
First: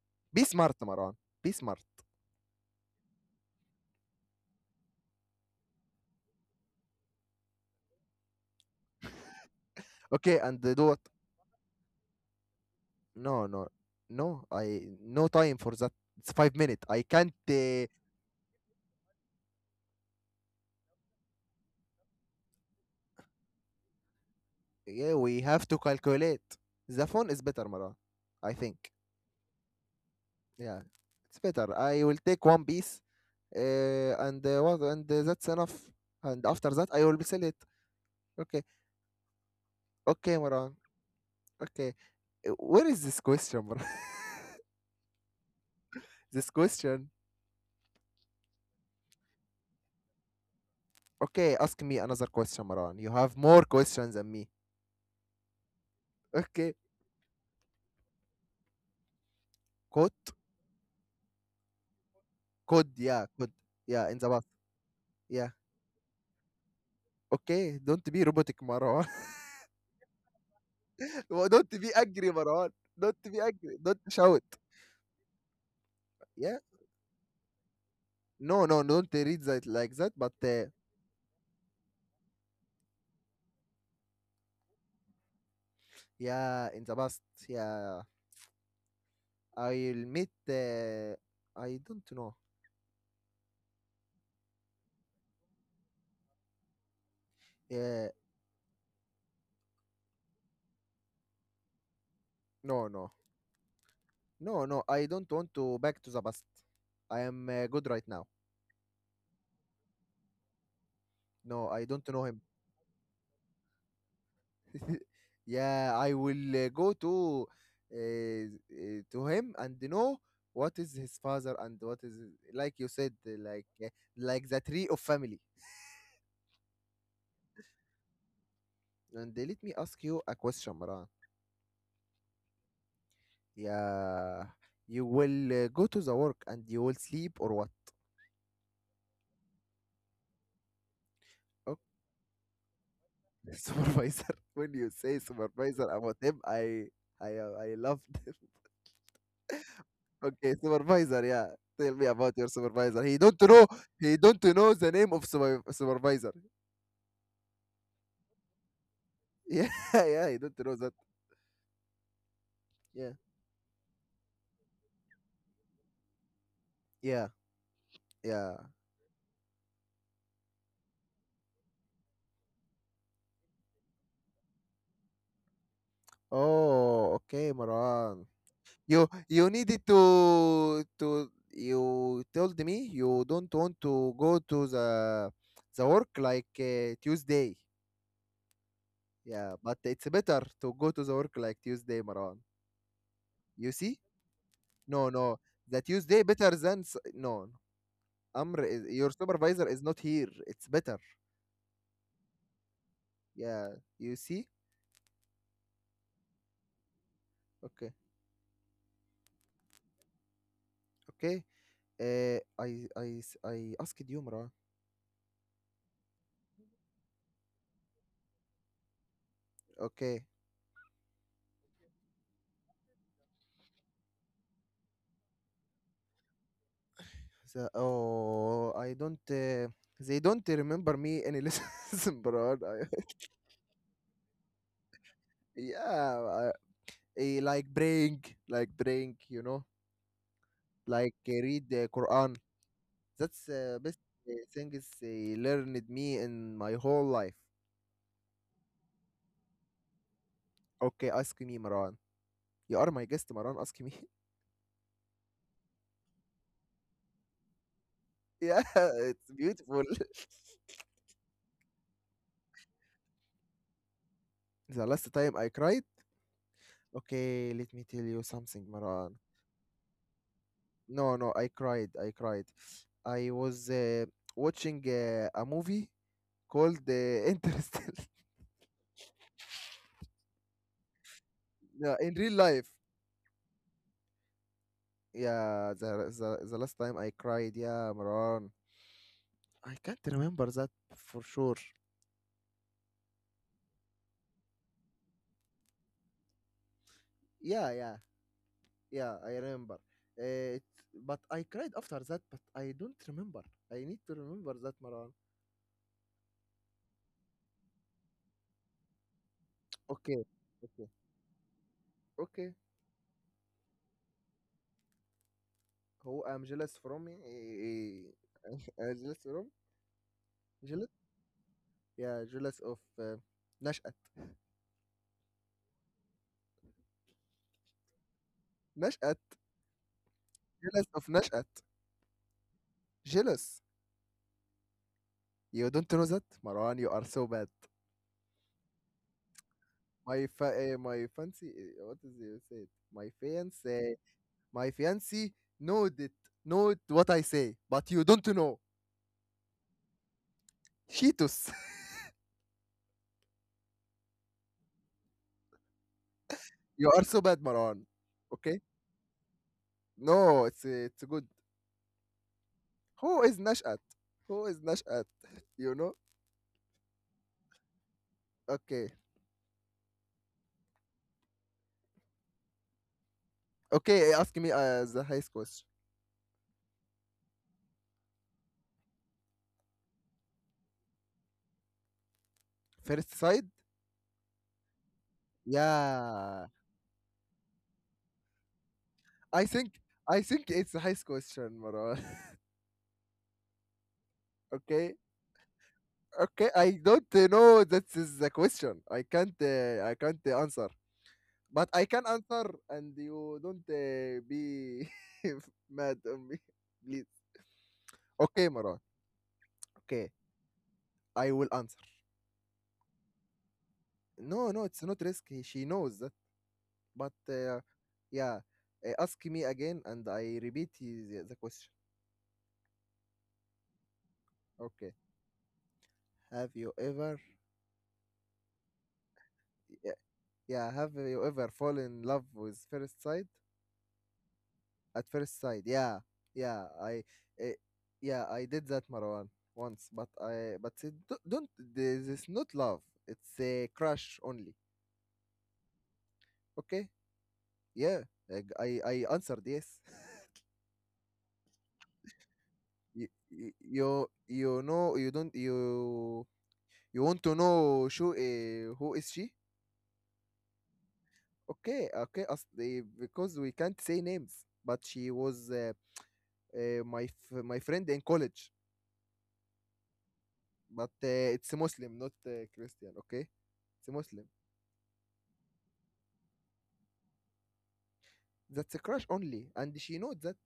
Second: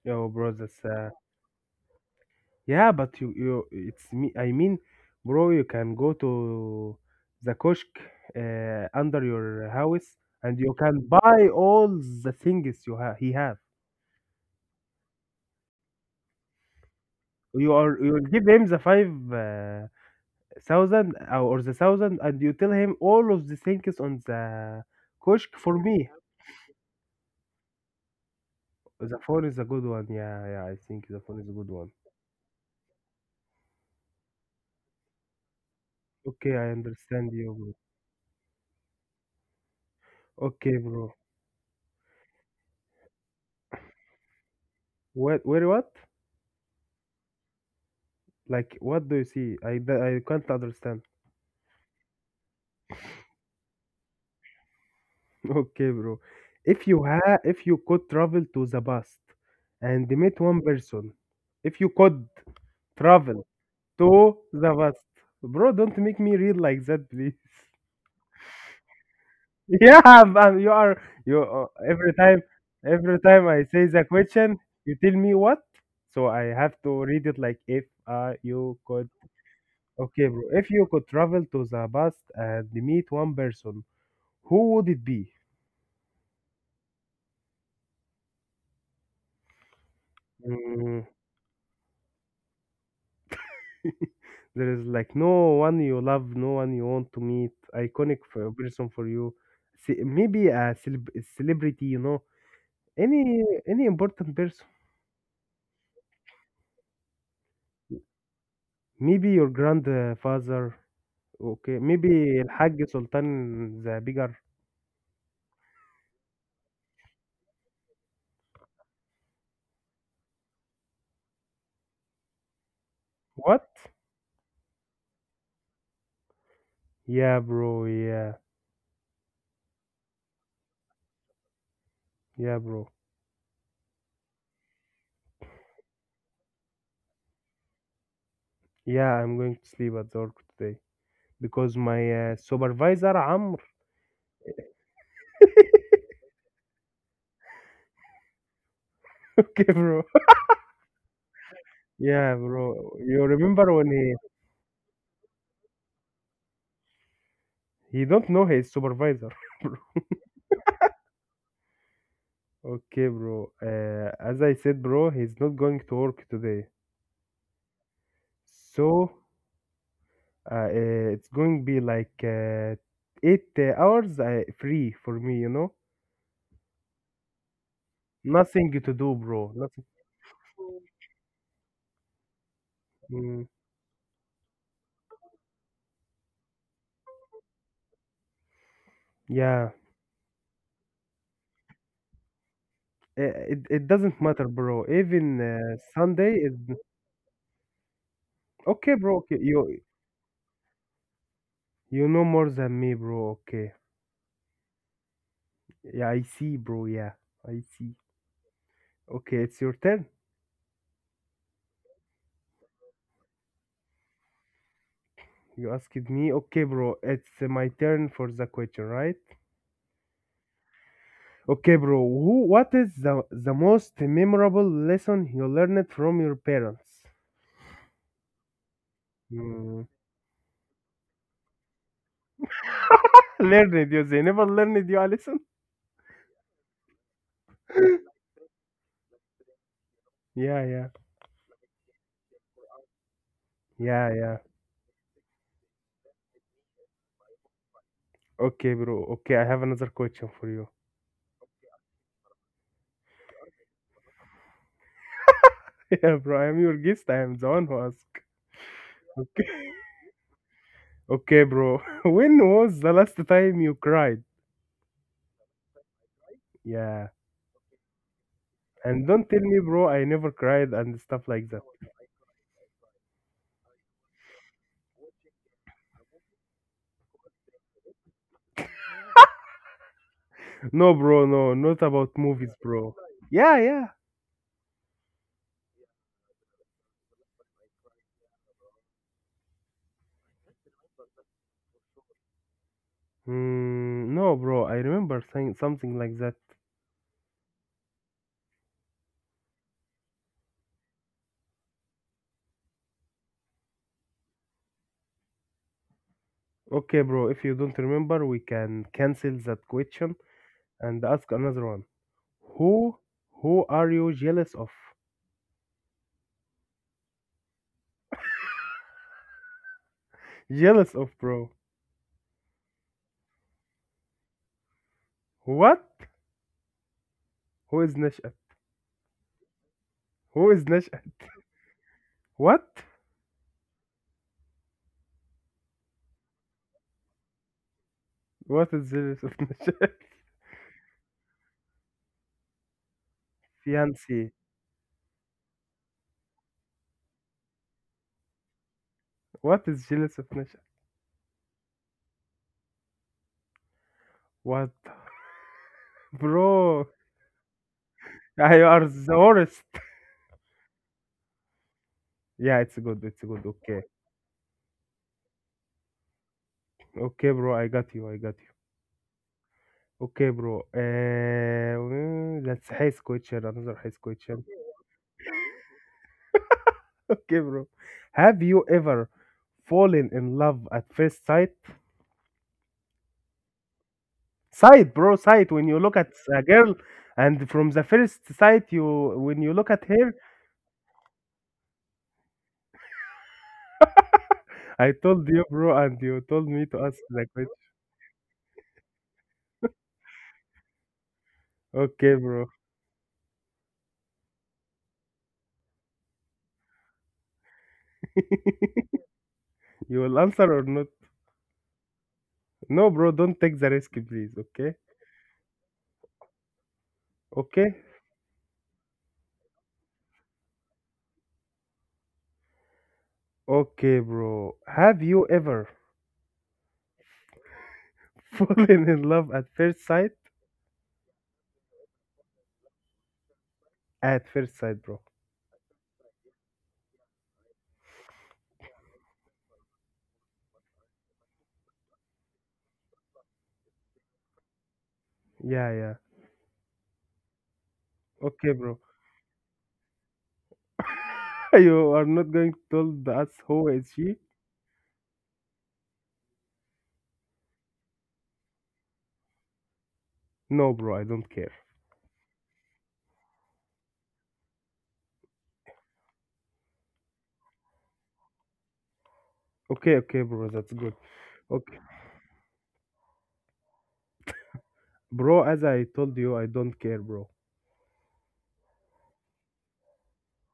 Speaker 2: Yo,
Speaker 1: Be
Speaker 2: bro,
Speaker 1: smart,
Speaker 2: that's
Speaker 1: Maran. Be smart.
Speaker 2: yeah, it's me. I mean, bro, you can go to the kiosk under your house,
Speaker 1: Okay,
Speaker 2: and
Speaker 1: and
Speaker 2: you
Speaker 1: uh, do what?
Speaker 2: can buy all the things you ha he
Speaker 1: No,
Speaker 2: have.
Speaker 1: no, no. I no time for that. It's 5 minutes. I can't.
Speaker 2: You are you will give him the five thousand or the 1,000, and you tell him all of the things on the
Speaker 1: Yeah, we
Speaker 2: kiosk for
Speaker 1: have to
Speaker 2: me.
Speaker 1: calculate. The phone is better, Maran. I think.
Speaker 2: The phone is a good one. Yeah, yeah, I
Speaker 1: Yeah,
Speaker 2: think the phone is
Speaker 1: it's
Speaker 2: a good
Speaker 1: better.
Speaker 2: one.
Speaker 1: I will take one piece, and what and that's enough,
Speaker 2: Okay,
Speaker 1: and
Speaker 2: I
Speaker 1: after that I will
Speaker 2: understand
Speaker 1: be
Speaker 2: you,
Speaker 1: sell it.
Speaker 2: bro.
Speaker 1: Okay. Okay,
Speaker 2: Okay,
Speaker 1: Maran.
Speaker 2: bro.
Speaker 1: Okay. Where is this question, Maran?
Speaker 2: What? Where? What?
Speaker 1: This question.
Speaker 2: Like, what do you see? I can't understand.
Speaker 1: Okay, ask me another question, Maran, you have more questions than me.
Speaker 2: Okay, bro.
Speaker 1: Okay.
Speaker 2: If you could travel to the past and
Speaker 1: could
Speaker 2: meet one person, if you could
Speaker 1: could yeah.
Speaker 2: travel
Speaker 1: Could?
Speaker 2: to
Speaker 1: Yeah, in the bus.
Speaker 2: the past,
Speaker 1: Yeah.
Speaker 2: bro, don't make me read like that, please.
Speaker 1: Okay, don't be robotic, Maran.
Speaker 2: Yeah, man, you are you
Speaker 1: Well, don't be angry, Maran.
Speaker 2: every
Speaker 1: Don't
Speaker 2: time
Speaker 1: be
Speaker 2: I say
Speaker 1: angry.
Speaker 2: the
Speaker 1: Don't shout.
Speaker 2: question, you tell me what? So I
Speaker 1: Yeah.
Speaker 2: have to read it like if you
Speaker 1: No, no,
Speaker 2: could.
Speaker 1: don't read that like that,
Speaker 2: Okay, bro.
Speaker 1: but
Speaker 2: If
Speaker 1: uh,
Speaker 2: you could travel to the past and meet one person, who would it be?
Speaker 1: yeah, in the past. Yeah, I'll meet.
Speaker 2: Mm,
Speaker 1: I don't know.
Speaker 2: there is like no one you love, no one you want to meet,
Speaker 1: Uh,
Speaker 2: iconic for person for you, maybe a celebrity, you know,
Speaker 1: no, no,
Speaker 2: any important person,
Speaker 1: no, no. I don't want to back to the past. I am good right now.
Speaker 2: maybe your grandfather, okay,
Speaker 1: No, I don't know
Speaker 2: maybe
Speaker 1: him.
Speaker 2: Hajj Sultan the bigger.
Speaker 1: Yeah, I will go to him and know what is his father and what is, like you said,
Speaker 2: What?
Speaker 1: like the tree of family.
Speaker 2: Yeah, bro. Yeah,
Speaker 1: And let me ask you a question, Maran.
Speaker 2: yeah, bro.
Speaker 1: Yeah, you will go to the work and you will sleep, or what?
Speaker 2: Yeah, I'm going to sleep at work today because my supervisor Amr.
Speaker 1: Supervisor. When you say supervisor about him, I loved him.
Speaker 2: okay, bro.
Speaker 1: Okay, supervisor. Yeah, tell me
Speaker 2: Yeah,
Speaker 1: about your
Speaker 2: bro.
Speaker 1: supervisor.
Speaker 2: You
Speaker 1: He don't
Speaker 2: remember
Speaker 1: know.
Speaker 2: when he.
Speaker 1: He don't know the name of supervisor.
Speaker 2: He don't know his supervisor, bro.
Speaker 1: Yeah, yeah. He don't know that.
Speaker 2: Okay,
Speaker 1: Yeah,
Speaker 2: bro. As I said, bro, he's not going to work today.
Speaker 1: yeah, yeah.
Speaker 2: So it's going to be like eight hours free for me, you know?
Speaker 1: Oh, okay, Maran.
Speaker 2: Nothing to do,
Speaker 1: You
Speaker 2: bro.
Speaker 1: you
Speaker 2: Nothing.
Speaker 1: needed to you told me you
Speaker 2: Mm,
Speaker 1: don't want to go to the work, like Tuesday. Yeah,
Speaker 2: yeah.
Speaker 1: but it's better to go to the work like Tuesday, Maran.
Speaker 2: Uh. It,
Speaker 1: You
Speaker 2: it
Speaker 1: see?
Speaker 2: doesn't matter, bro.
Speaker 1: No,
Speaker 2: Even
Speaker 1: no. That
Speaker 2: Sunday
Speaker 1: Tuesday
Speaker 2: is
Speaker 1: better than no. Amr,
Speaker 2: okay,
Speaker 1: is,
Speaker 2: bro.
Speaker 1: your
Speaker 2: Okay, you
Speaker 1: supervisor is not here. It's better.
Speaker 2: you know more than me, bro. Okay.
Speaker 1: Yeah. You see?
Speaker 2: Yeah, I see, bro. Yeah, I see.
Speaker 1: Okay.
Speaker 2: Okay, it's your turn.
Speaker 1: Okay. I asked you, Mara.
Speaker 2: You asked me, okay, bro, it's my turn for the question, right?
Speaker 1: Okay.
Speaker 2: Okay, bro, who, what is the most memorable lesson you learned from your parents?
Speaker 1: So, oh, I don't.
Speaker 2: Mm.
Speaker 1: They don't remember me any lessons, bro. I-
Speaker 2: learned you, they never learned you a lesson?
Speaker 1: Yeah. Like praying, You know,
Speaker 2: Yeah, yeah,
Speaker 1: like read the Quran. That's best
Speaker 2: yeah, yeah.
Speaker 1: thing is they learned me in my whole life.
Speaker 2: Okay, bro, okay, I have another question for you.
Speaker 1: Okay, ask me, Maran. You are my guest, Maran. Ask me.
Speaker 2: yeah, bro, I am your guest, I am the one who asked.
Speaker 1: Yeah, it's beautiful.
Speaker 2: Okay, bro, when was the last time you cried?
Speaker 1: The last time I cried.
Speaker 2: Yeah,
Speaker 1: Okay, let me tell you something,
Speaker 2: and don't
Speaker 1: Maran.
Speaker 2: tell me, bro, I never cried and stuff
Speaker 1: No, no,
Speaker 2: like
Speaker 1: I
Speaker 2: that.
Speaker 1: cried. I cried. I was watching a movie called Interstellar.
Speaker 2: No, bro, no, not
Speaker 1: Yeah,
Speaker 2: about
Speaker 1: in real
Speaker 2: movies,
Speaker 1: life.
Speaker 2: bro. Yeah, yeah.
Speaker 1: Yeah, the last time I cried. Yeah, Maran. I can't remember that for sure.
Speaker 2: Mm, no, bro, I remember saying something like that.
Speaker 1: Yeah, yeah. Yeah, I remember. Uh, it's, but I cried after that, but I don't remember. I need to remember that, Marwan.
Speaker 2: Okay, bro, if you don't remember, we can cancel that question
Speaker 1: Okay, okay,
Speaker 2: and ask another one.
Speaker 1: okay.
Speaker 2: Who, who are you jealous of?
Speaker 1: Who I'm jealous from? I'm jealous from?
Speaker 2: Jealous
Speaker 1: Jealous?
Speaker 2: of, bro.
Speaker 1: Yeah, jealous of Nash'at.
Speaker 2: What? Who is Nashat?
Speaker 1: Nash'at.
Speaker 2: Who is
Speaker 1: Jealous
Speaker 2: Nashat?
Speaker 1: of Nash'at.
Speaker 2: What?
Speaker 1: Jealous. You don't know that, Marwan. You are so bad.
Speaker 2: What is jealous of Nashat?
Speaker 1: My fancy. Eh, what is it? Say it. My fiance.
Speaker 2: Fiancé.
Speaker 1: My fiance know it. Know it what I say, but you don't know.
Speaker 2: What is jealous of Nashat?
Speaker 1: Cheetos.
Speaker 2: What? Bro,
Speaker 1: You are so bad, Marwan.
Speaker 2: you
Speaker 1: Okay?
Speaker 2: are the worst.
Speaker 1: No, it's good.
Speaker 2: Yeah, it's
Speaker 1: Who
Speaker 2: good,
Speaker 1: is
Speaker 2: okay.
Speaker 1: Nashat? Who is Nashat? You know?
Speaker 2: Okay, bro. I got you. I got you.
Speaker 1: Okay.
Speaker 2: Okay, bro. Mm, that's his question. Another his
Speaker 1: Okay,
Speaker 2: question.
Speaker 1: ask me the highest question.
Speaker 2: Okay, bro. Have you ever fallen in love at first sight?
Speaker 1: First side?
Speaker 2: Sight, bro. Sight. When you look at a
Speaker 1: Yeah.
Speaker 2: girl, and from the first sight, you when you
Speaker 1: I
Speaker 2: look
Speaker 1: think
Speaker 2: at her,
Speaker 1: I think it's a highest question, Marwan.
Speaker 2: I
Speaker 1: Okay?
Speaker 2: told you, bro, and you told
Speaker 1: Okay,
Speaker 2: me
Speaker 1: I
Speaker 2: to ask
Speaker 1: don't
Speaker 2: the question.
Speaker 1: know that is the question. I can't answer. But I
Speaker 2: Okay,
Speaker 1: can
Speaker 2: bro.
Speaker 1: answer and you don't be mad on me, please. Okay, Marwan.
Speaker 2: You will
Speaker 1: Okay.
Speaker 2: answer or not?
Speaker 1: I will answer.
Speaker 2: No, bro. Don't take the risk, please.
Speaker 1: No, no,
Speaker 2: Okay.
Speaker 1: it's not risky. She knows that. But uh,
Speaker 2: Okay.
Speaker 1: yeah, ask me again and I repeat the question.
Speaker 2: Okay, bro.
Speaker 1: Okay.
Speaker 2: Have you ever
Speaker 1: Have you ever,
Speaker 2: Fallen in love at first
Speaker 1: yeah,
Speaker 2: sight?
Speaker 1: yeah, have you ever fallen in love with first sight?
Speaker 2: At first sight, bro.
Speaker 1: At first sight, yeah, yeah, I, uh, yeah, I did that, Marwan, once. But don't, this is not love. It's a crush only.
Speaker 2: Yeah, yeah.
Speaker 1: Okay. Yeah,
Speaker 2: Okay,
Speaker 1: I,
Speaker 2: bro.
Speaker 1: I I answered yes.
Speaker 2: You are not going to tell us
Speaker 1: you,
Speaker 2: who is she?
Speaker 1: you know, you don't, You want to know who is she?
Speaker 2: No, bro, I don't care.
Speaker 1: Okay, okay, because we can't say names, but she was my friend in college.
Speaker 2: Okay, okay, bro, that's good.
Speaker 1: But it's a
Speaker 2: Okay.
Speaker 1: Muslim, not Christian. Okay, it's a Muslim.
Speaker 2: Bro, as I told you, I don't care, bro.
Speaker 1: That's a crush only, and she knows that.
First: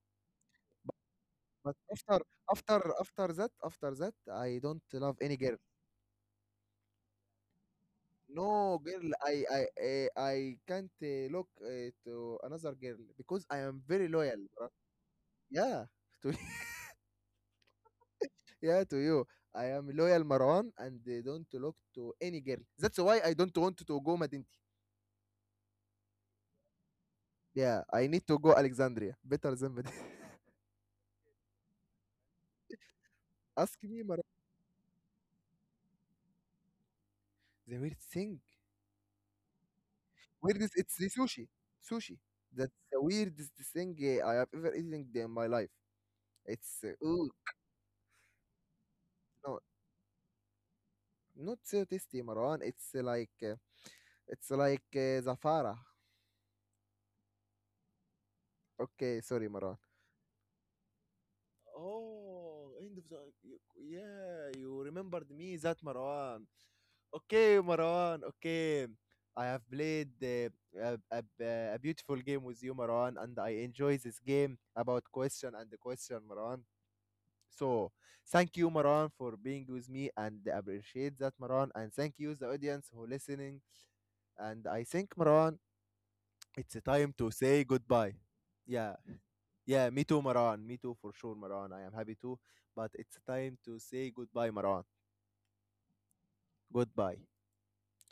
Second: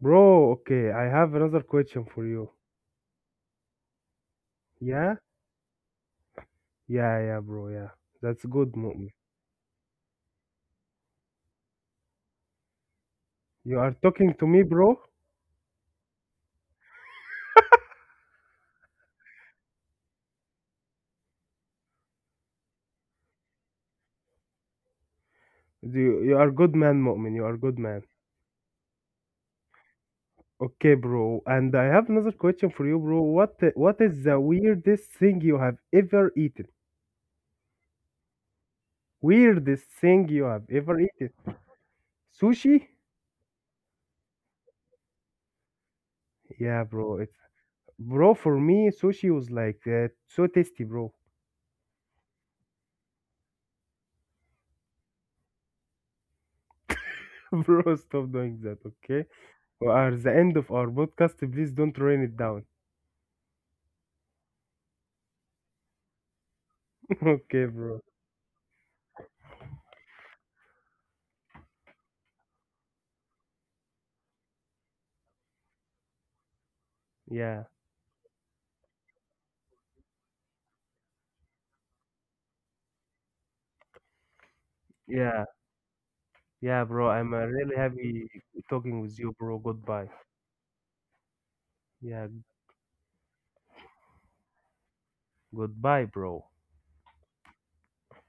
Speaker 2: Bro, okay, I have another
Speaker 1: But
Speaker 2: question
Speaker 1: after
Speaker 2: for you.
Speaker 1: after after that, I don't
Speaker 2: Yeah?
Speaker 1: love any girl.
Speaker 2: Yeah, yeah, bro, yeah. That's good,
Speaker 1: No girl,
Speaker 2: Mu'min.
Speaker 1: I can't look to another girl because I am
Speaker 2: You are
Speaker 1: very
Speaker 2: talking
Speaker 1: loyal.
Speaker 2: to me,
Speaker 1: Bruh.
Speaker 2: bro?
Speaker 1: Yeah, to Yeah, to you. I am loyal Marwan and don't look to any girl. That's why I don't want to go Madinti.
Speaker 2: Do You, you are good man, Mu'min. You are good
Speaker 1: Yeah,
Speaker 2: man.
Speaker 1: I need to go Alexandria. Better than Madinti.
Speaker 2: Okay, bro. And I have another question for you, bro.
Speaker 1: Ask
Speaker 2: What
Speaker 1: me, Marwan.
Speaker 2: is the weirdest thing you have ever eaten?
Speaker 1: The weird thing.
Speaker 2: Weirdest thing you have
Speaker 1: Weirdest, it's
Speaker 2: ever
Speaker 1: the
Speaker 2: eaten?
Speaker 1: sushi. Sushi. That's
Speaker 2: Sushi?
Speaker 1: the weirdest thing I have ever eaten in my life. It's,
Speaker 2: Yeah,
Speaker 1: uh,
Speaker 2: bro.
Speaker 1: ooh,
Speaker 2: It's bro for me, sushi was
Speaker 1: no,
Speaker 2: like so tasty, bro.
Speaker 1: not so tasty, Marwan. It's like Zafara.
Speaker 2: Bro, stop doing that,
Speaker 1: Okay,
Speaker 2: okay?
Speaker 1: sorry, Marwan.
Speaker 2: We are the end of our podcast. Please don't rain it down.
Speaker 1: Oh, end of the yeah, you remembered me that Marwan. Okay,
Speaker 2: Okay, bro.
Speaker 1: Marwan. Okay, I have played a, a, a beautiful game with you, Marwan, and I enjoy this game about question and the question, Marwan.
Speaker 2: Yeah,
Speaker 1: So, thank you, Marwan, for being with me and appreciate that, Marwan. And thank you, the audience who listening. And I think,
Speaker 2: yeah,
Speaker 1: Marwan, it's a
Speaker 2: yeah, bro.
Speaker 1: time to
Speaker 2: I'm
Speaker 1: say
Speaker 2: really
Speaker 1: goodbye.
Speaker 2: happy
Speaker 1: Yeah,
Speaker 2: talking with you, bro.
Speaker 1: yeah, me
Speaker 2: Goodbye.
Speaker 1: too, Maran. Me too, for sure, Maran. I am happy
Speaker 2: Yeah,
Speaker 1: too. But it's time to say goodbye, Maran.
Speaker 2: goodbye, bro.
Speaker 1: Goodbye.